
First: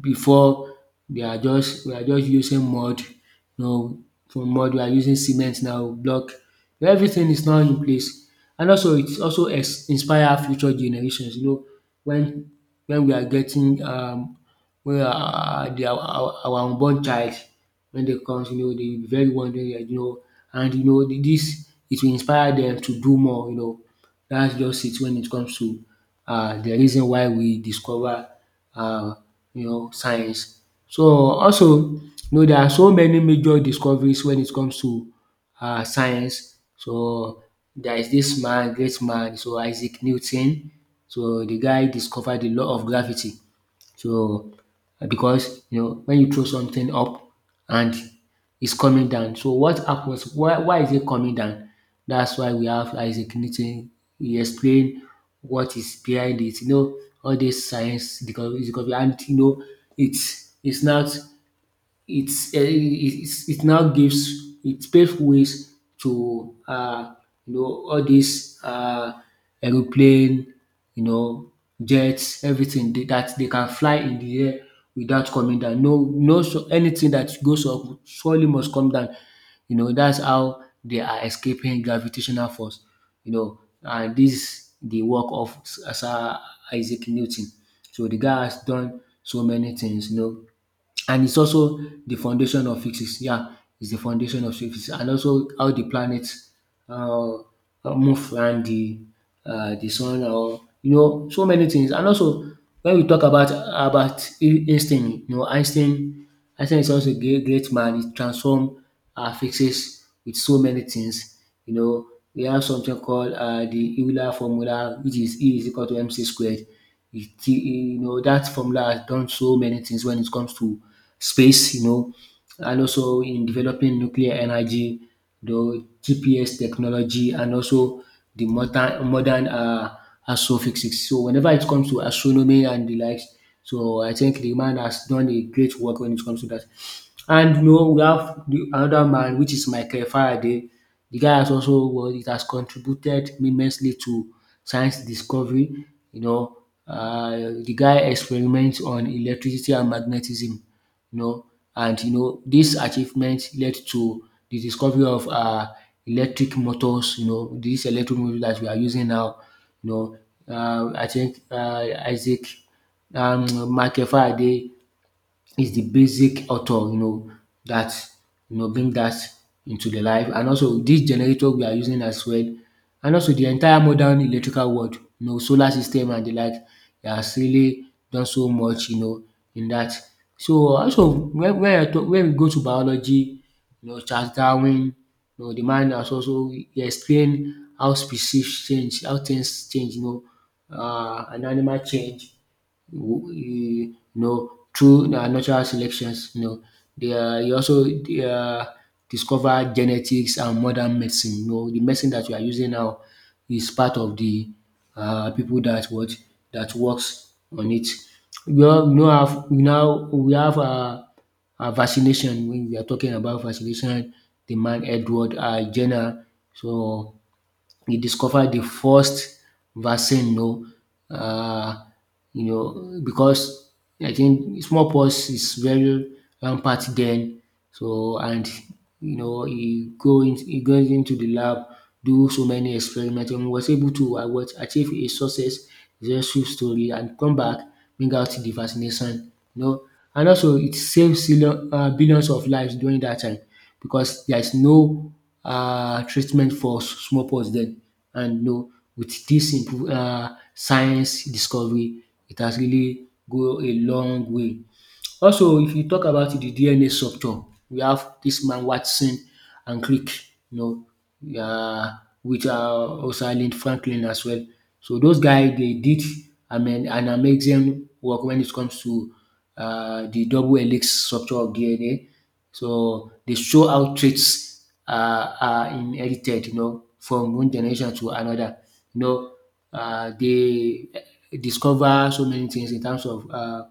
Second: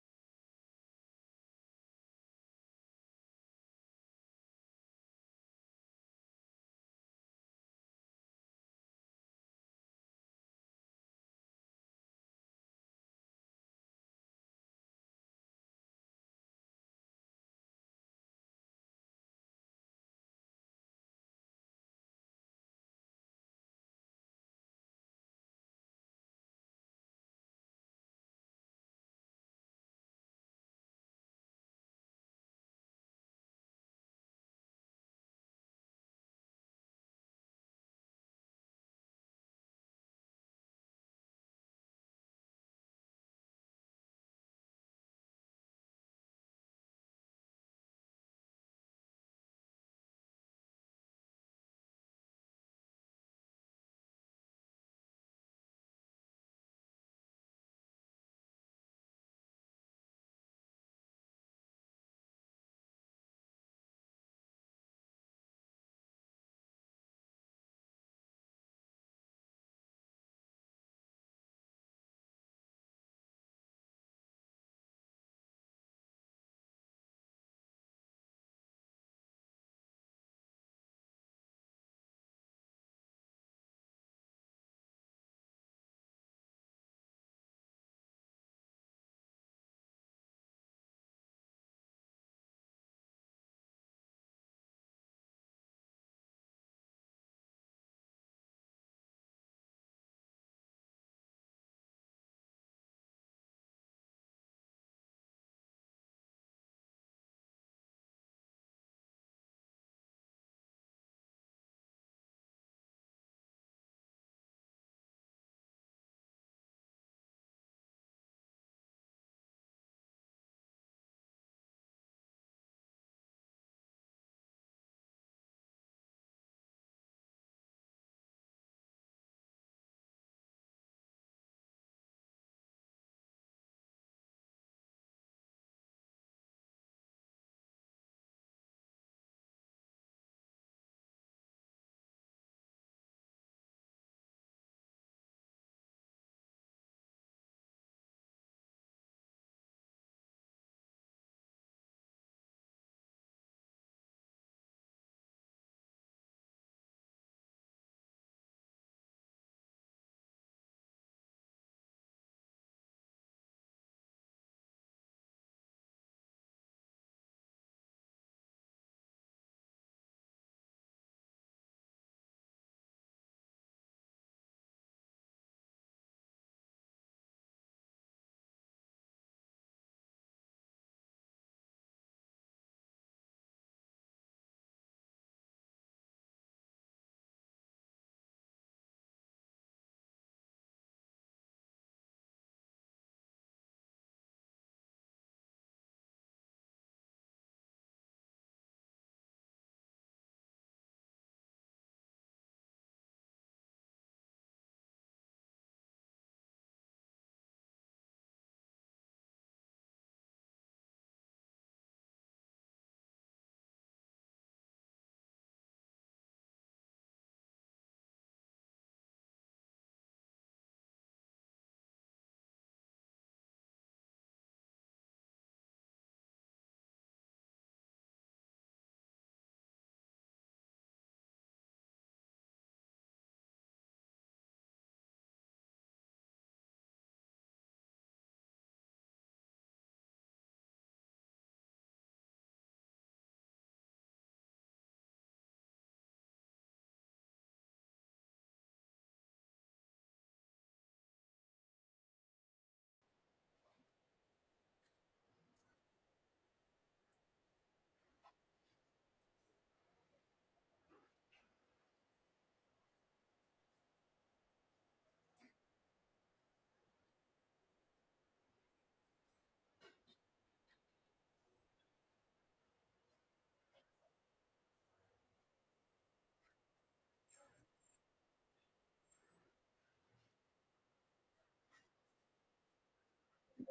Speaker 2: before they are just we are just using mud, you know, from mud we are using cement now, block. Everything is now in place. And also inspire future generations, you know, when we are getting, when our unborn child when they comes, you know, they will be very wondering, like, you know, and you know, this it will inspire them to do more, you know. That's just it when it comes to, the reason why we discover, uh, you know, science. So also you know there are so many major discoveries when it comes to, science. So there is this man, great man, so Isaac Newton. So the guy discovered the law of gravity. So, because you know when you throw something up and it's coming down, so what happens? Why is it coming down? That's why we have Isaac Newton. He explained what is behind it. You know all this science because and you know it's not it's, it's it now gives it paves ways to, you know, all these, aeroplane, you know, jets, everything that they can fly in the air without coming down. No, no, so anything that goes up surely must come down. You know that's how they are escaping gravitational force. You know, and this is the work of Sir Isaac Newton. So the guy has done so many things. You know, and it's also the foundation of physics. Yeah, it's the foundation of physics, and also how the planets move around the sun, or you know, so many things. And also, when we talk about Einstein, you know, Einstein is also a great, great man. He transformed physics with so many things. You know, we have something called the Euler formula, which is E is equal to mc squared. You know, that formula has done so many things when it comes to space, you know, and also in developing nuclear energy, the GPS technology, and also the modern astrophysics. So whenever it comes to astronomy and the likes, so I think the man has done a great work when it comes to that. And you know, we have the another man which is Michael Faraday. The guy has also well, it has contributed immensely to science discovery, you know, uh, the guy experiments on electricity and magnetism, you know, and you know this achievement led to the discovery of electric motors, you know, these electric motors that we are using now, you know. I think Isaac Michael Faraday is the basic author, you know, that you know bring that into the life. And also this generator we are using as well, and also the entire modern electrical world, you know, solar system and the like, they has really done so much, you know, in that. So also when I talk when we go to biology, you know, Charles Darwin, you know, the man has also he explained how species change, how things change, you know, and animal change you know, through natural selections, you know, you also they are discover genetics and modern medicine. You know, the medicine that we are using now is part of the people that what that works on it. We all know have we now we have vaccination when we are talking about vaccination the man Edward Jenner so he discovered the first vaccine. You know, because I think smallpox is very rampant then so and you know he go in he goes into the lab do so many experiments and was able to what achieve a success successful story and come back bring out the vaccination, you know, and also it saved billions of lives during that time because there is no treatment for smallpox then. And no, with this improve science discovery, it has really go a long way. Also, if you talk about the DNA structure, we have this man Watson and Crick, you know, uh, which are also Rosalind Franklin as well. So those guys they did an amazing work when it comes to the double helix structure of DNA, so they show how traits are inherited, you know, from one generation to another. You know, they discover so many things in terms of uh,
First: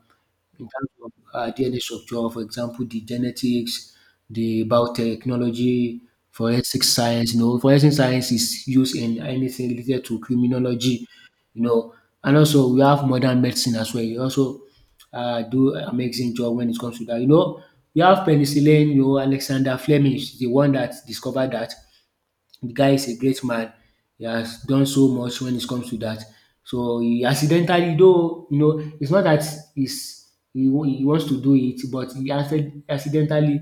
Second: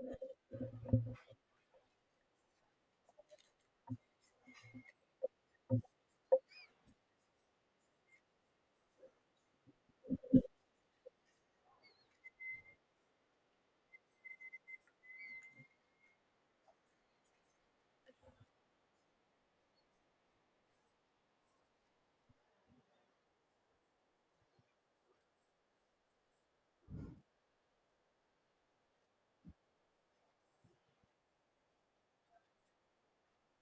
Speaker 2: in terms of uh, DNA structure, for example, the genetics, the biotechnology, forensic science. You know, forensic science is used in anything related to criminology. You know, and also we have modern medicine as well. You also do amazing job when it comes to that. You know, we have penicillin. You know, Alexander Fleming is the one that discovered that. The guy is a great man. He has done so much when it comes to that. So he accidentally, though, you know, it's not that he's, he wants to do it, but he accidentally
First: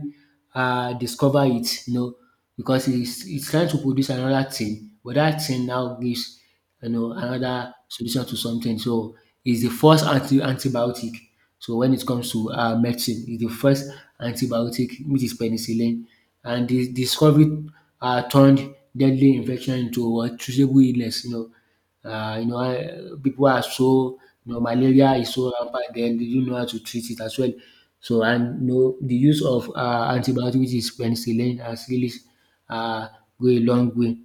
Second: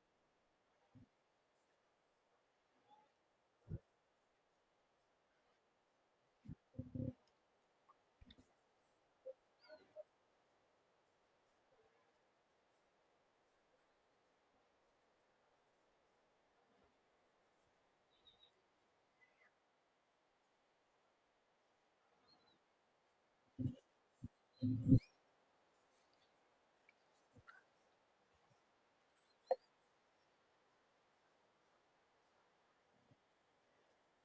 Speaker 2: discover it, you know, because he's trying to produce another thing, but that thing now gives you know another solution to something. So it's the first antibiotic. So when it comes to medicine, it's the first antibiotic, which is penicillin, and the discovery turned deadly infection into a treatable illness. You know, people are so, you know, malaria is so rampant, then they don't know how to treat it as well. So, and you know, the use of antibiotics, which is penicillin, has really uh, go a long way.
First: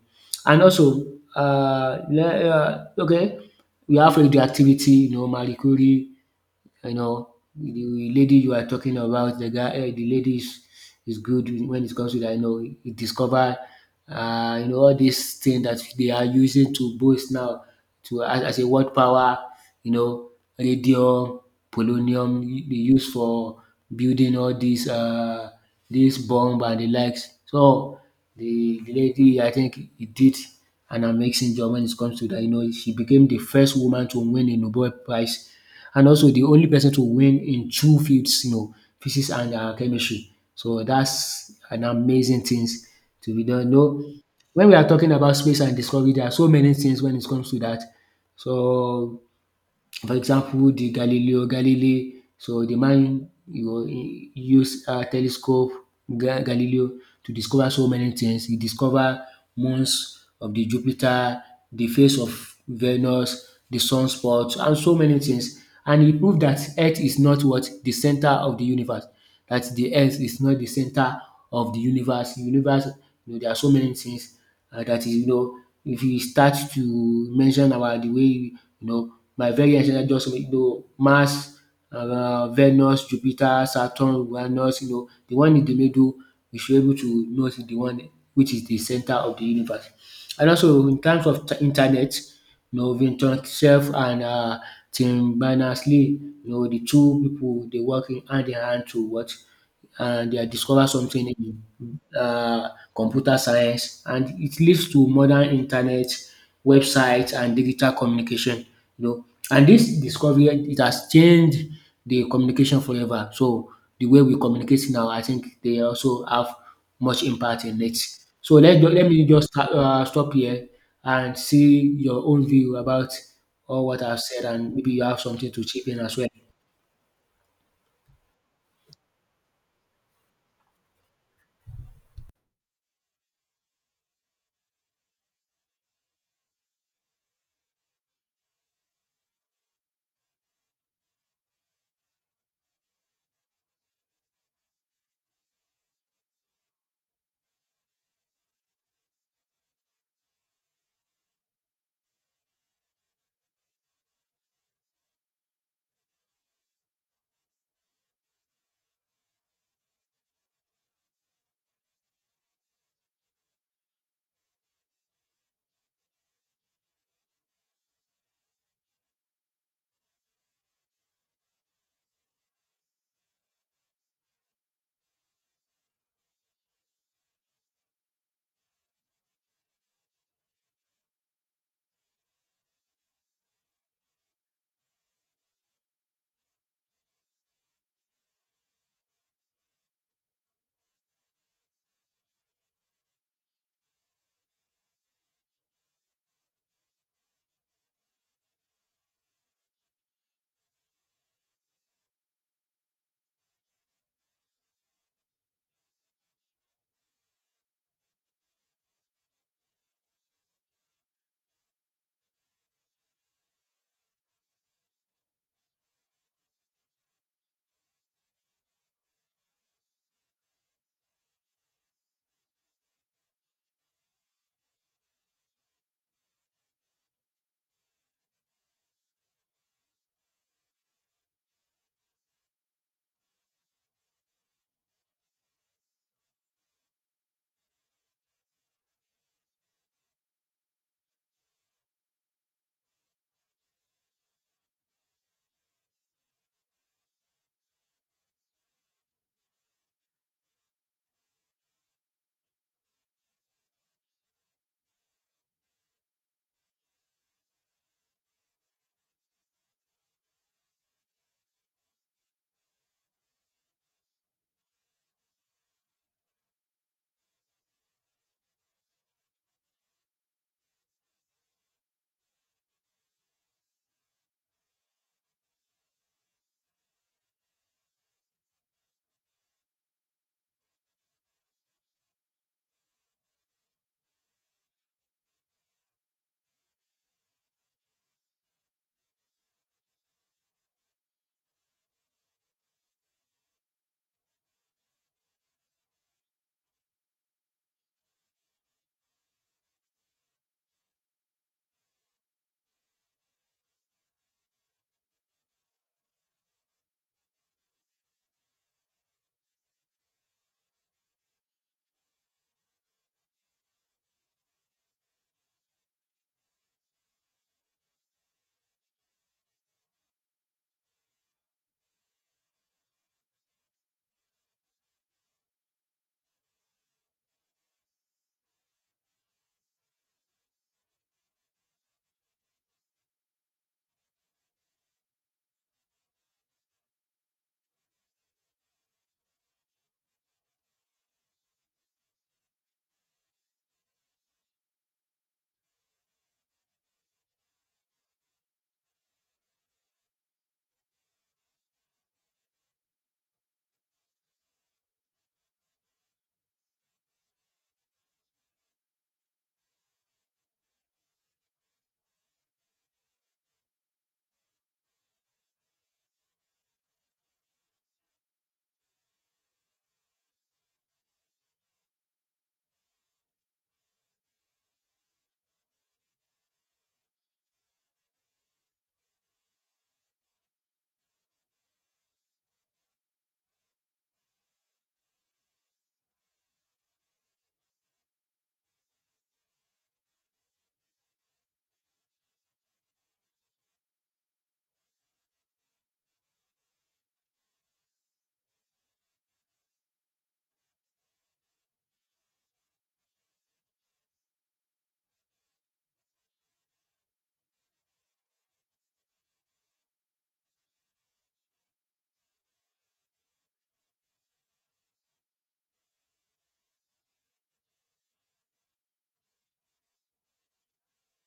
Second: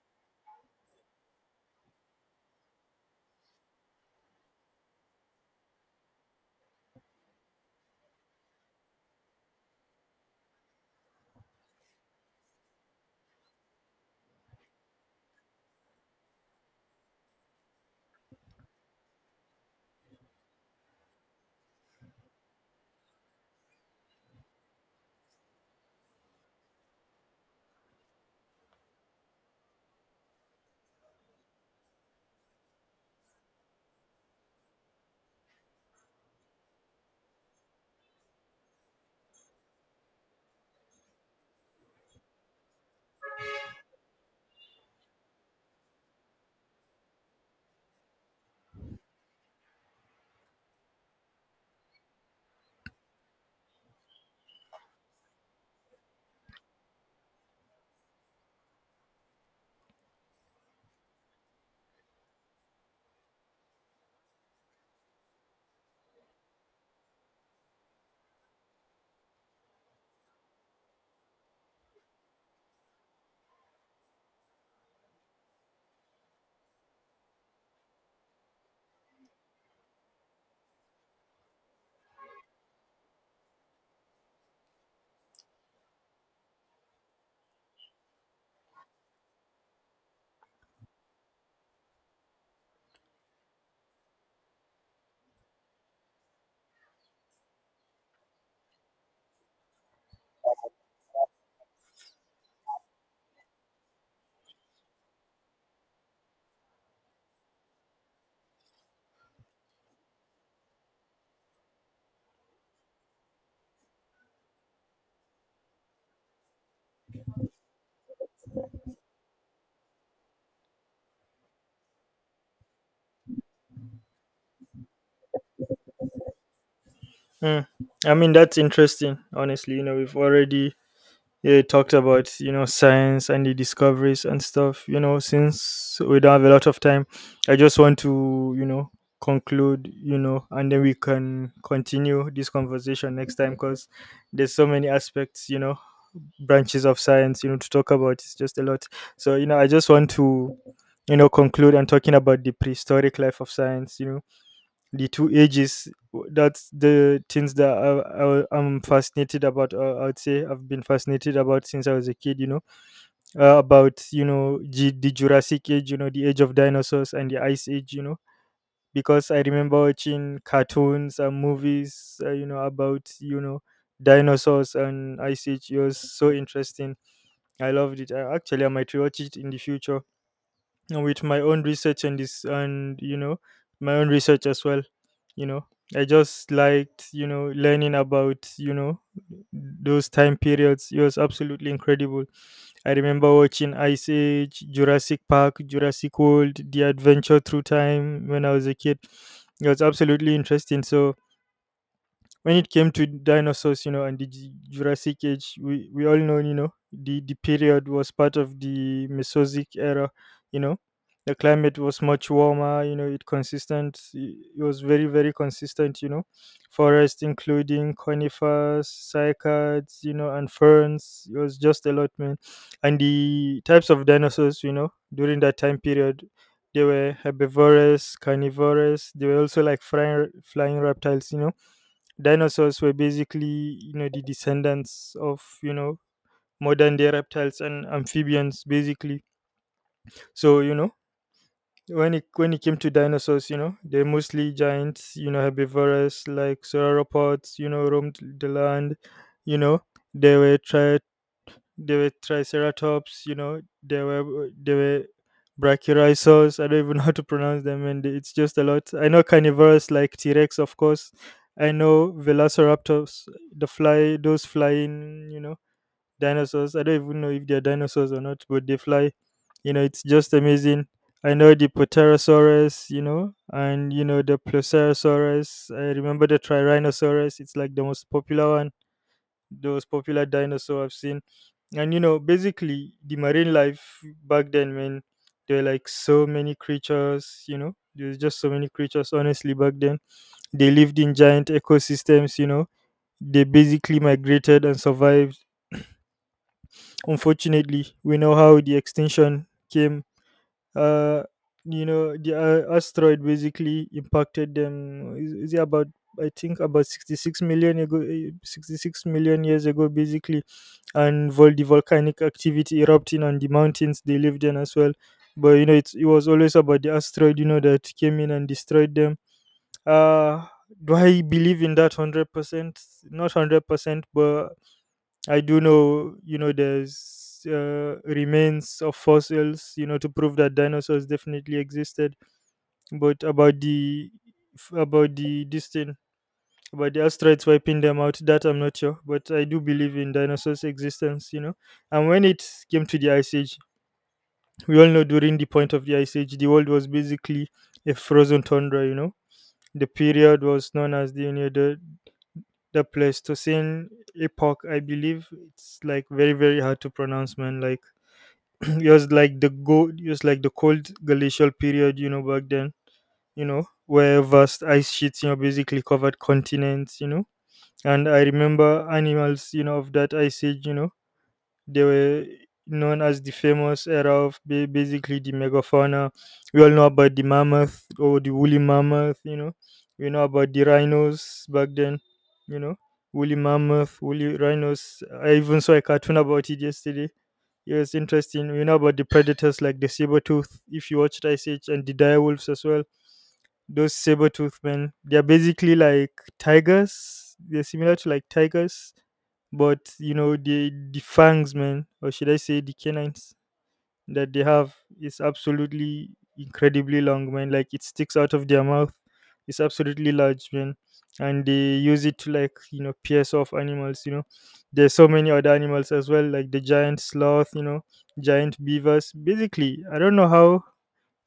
Speaker 2: And also okay, we have radioactivity, you know, Marie Curie, you know, the lady you are talking about, the lady is good when it comes to that. You know, he discover you know all these things that they are using to boost now to as a world power, you know, radium, polonium, they use for building all these this bomb and the likes. So the lady I think he did an amazing job when it comes to that. You know, she became the first woman to win a Nobel Prize, and also the only person to win in two fields, you know, physics and chemistry. So that's an amazing things to be done. No, when we are talking about space and discovery, there are so many things when it comes to that. So for example, the Galileo Galilei, so the man you know he use telescope Ga Galileo to discover so many things. He discover moons of the Jupiter, the face of Venus, the sunspots, and so many things. And he proved that earth is not what? The center of the universe. That the earth is not the center of the universe. Universe, you know there are so many things, and that is, you know, if you start to mention our the way you know my very ancestor, just you know, Mars, Venus, Jupiter, Saturn, Uranus, you know the one in the middle we should be able to know is the one which is the center of the universe. And also in terms of internet, you know, Vinton Cerf and Tim Berners-Lee, you know the two people they working hand in hand to what, and they had discovered something in computer science, and it leads to modern internet, websites, and digital communication. You know, and this discovery it has changed the communication forever. So the way we communicate now, I think they also have much impact in it. So let me just stop here and see your own view about all what I've said, and maybe you have something to chip in as well.
Speaker 1: Hmm. I mean, that's interesting. Honestly, you know, we've already, yeah, it talked about, you know, science and the discoveries and stuff. You know, since we don't have a lot of time, I just want to, you know, conclude. You know, and then we can continue this conversation next time, because there's so many aspects. You know, branches of science. You know, to talk about, it's just a lot. So you know, I just want to, you know, conclude, and talking about the prehistoric life of science. You know, the two ages, that's the things that I'm fascinated about, I would say I've been fascinated about since I was a kid, you know, about, you know, the Jurassic Age, you know, the age of dinosaurs, and the Ice Age, you know, because I remember watching cartoons and movies, you know, about, you know, dinosaurs and Ice Age. It was so interesting. I loved it. Actually, I might rewatch it in the future, and with my own research, and this, and you know, my own research as well, you know, I just liked, you know, learning about, you know, those time periods. It was absolutely incredible. I remember watching Ice Age, Jurassic Park, Jurassic World, The Adventure Through Time when I was a kid. It was absolutely interesting. So when it came to dinosaurs, you know, and the Jurassic Age, we all know, you know, the period was part of the Mesozoic Era, you know. The climate was much warmer, you know, it consistent, it was very, very consistent, you know. Forest, including conifers, cycads, you know, and ferns, it was just a lot, man. And the types of dinosaurs, you know, during that time period, they were herbivorous, carnivorous, they were also like flying reptiles, you know, dinosaurs were basically, you know, the descendants of, you know, modern day reptiles and amphibians, basically. So you know, when it came to dinosaurs, you know, they're mostly giants, you know, herbivorous like sauropods, you know, roamed the land, you know. they were tri- they were triceratops, you know. They were brachiosaurs. I don't even know how to pronounce them, and it's just a lot. I know carnivores like T Rex, of course. I know velociraptors, the fly, those flying, you know, dinosaurs. I don't even know if they're dinosaurs or not, but they fly. You know, it's just amazing. I know the Poterosaurus, you know, and you know the Plesiosaurus. I remember the Tyrannosaurus. It's like the most popular one, those popular dinosaur I've seen. And you know, basically the marine life back then, man, there were like so many creatures, you know. There's just so many creatures honestly back then. They lived in giant ecosystems, you know. They basically migrated and survived. Unfortunately, we know how the extinction came. Uh the asteroid basically impacted them. Is it about I think about 66 million ago, eh, 66 million years ago, basically, and the volcanic activity erupting on the mountains they lived in as well. But you know, it was always about the asteroid, you know, that came in and destroyed them. Uh, do I believe in that 100%? Not 100%, but I do know, you know, there's remains of fossils, you know, to prove that dinosaurs definitely existed. But about the distance about the asteroids wiping them out. That I'm not sure, but I do believe in dinosaurs' existence, you know. And when it came to the ice age, we all know during the point of the ice age, the world was basically a frozen tundra, you know. The period was known as the you know, the Pleistocene epoch, I believe. It's like very very hard to pronounce, man. Like it was like the cold glacial period, you know, back then. You know, where vast ice sheets, you know, basically covered continents, you know, and I remember animals, you know, of that ice age, you know, they were known as the famous era of basically the megafauna. We all know about the mammoth or the woolly mammoth, you know. We know about the rhinos back then, you know, woolly mammoth, woolly rhinos. I even saw a cartoon about it yesterday. It was interesting. We know about the predators like the saber tooth, if you watched Ice Age, and the dire wolves as well, those saber tooth men. They're basically like tigers. They're similar to like tigers, but you know the fangs, man, or should I say the canines that they have is absolutely incredibly long, man. Like it sticks out of their mouth. It's absolutely large, man, and they use it to like you know pierce off animals. You know, there's so many other animals as well, like the giant sloth. You know, giant beavers. Basically, I don't know how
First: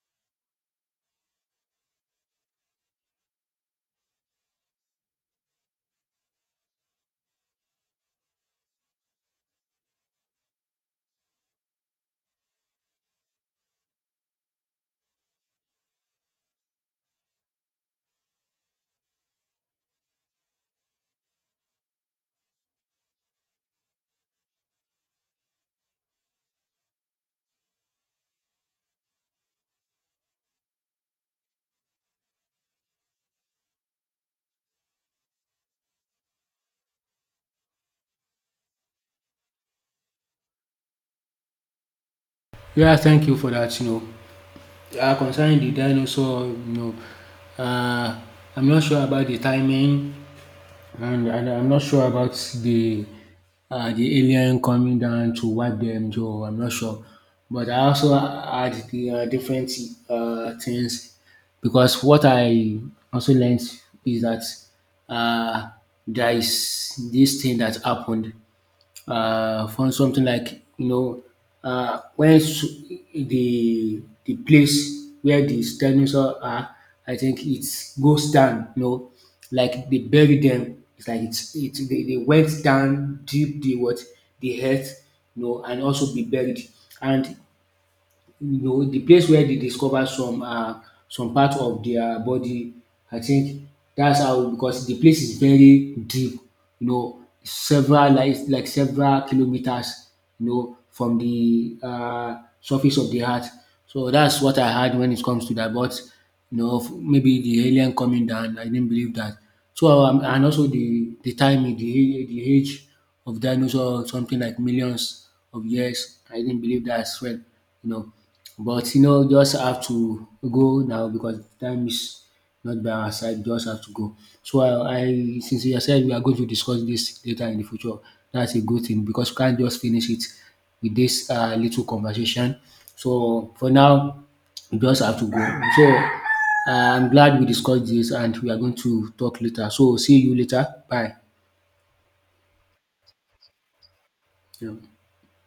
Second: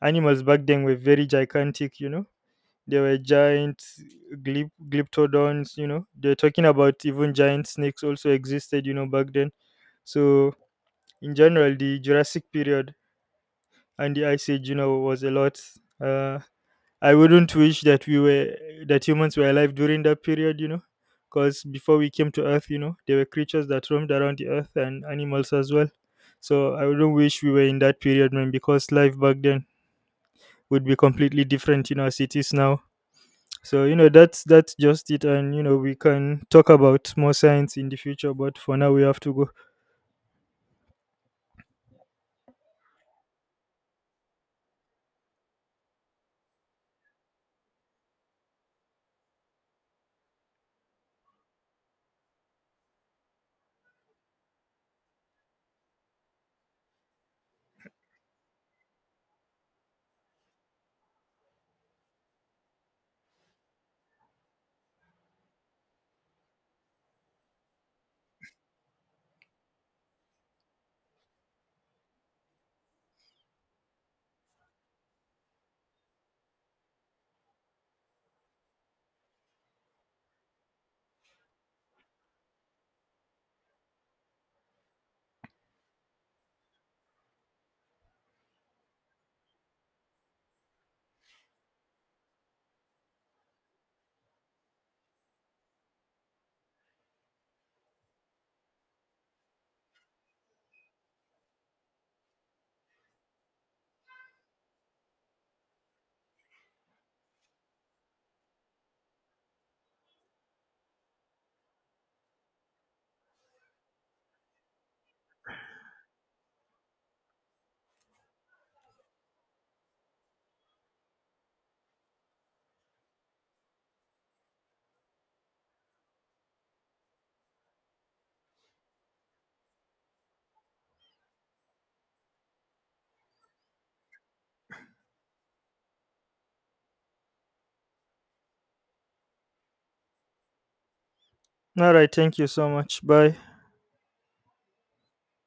Speaker 1: animals back then were very gigantic. You know, there were giant glyptodons, you know. They're talking about even giant snakes also existed, you know, back then. So in general, the Jurassic period and the Ice Age, you know, was a lot. Uh, I wouldn't wish that we were that humans were alive during that period, you know, because before we came to Earth, you know, there were creatures that roamed around the Earth and animals as well. So I wouldn't wish we were in that period, man, because life back then would be completely different, you know, as it is now. So you know that's just it, and you know we can talk about more science in the future. But for now, we have to go.
Speaker 2: Yeah, thank you for that. You know, concerning the dinosaur, you know, uh, I'm not sure about the timing, and I'm not sure about the the alien coming down to wipe them. So I'm not sure, but I also had the different things because what I also learned is that uh, there is this thing that happened from something like you know the place where the dinosaur are, I think it goes down. You know, like they bury them. It's like it's it they went down deep the what the earth, you know, and also be buried. And you know, the place where they discover some part of their body. I think that's how, because the place is very deep, you know, several like several kilometers, you know, from the surface of the earth. So that's what I heard when it comes to that. But you know, maybe the alien coming down, I didn't believe that. So and also the time, the age of dinosaur, something like millions of years. I didn't believe that as well, you know. But you know, just have to go now because time is not by our side. Just have to go. So I since you said we are going to discuss this later in the future, that's a good thing because we can't just finish it with this little conversation. So for now, we just have to go. So I'm glad we discussed this, and we are going to talk later. So see you later. Bye.
Speaker 1: All right, thank you so much. Bye.
Speaker 2: Yeah.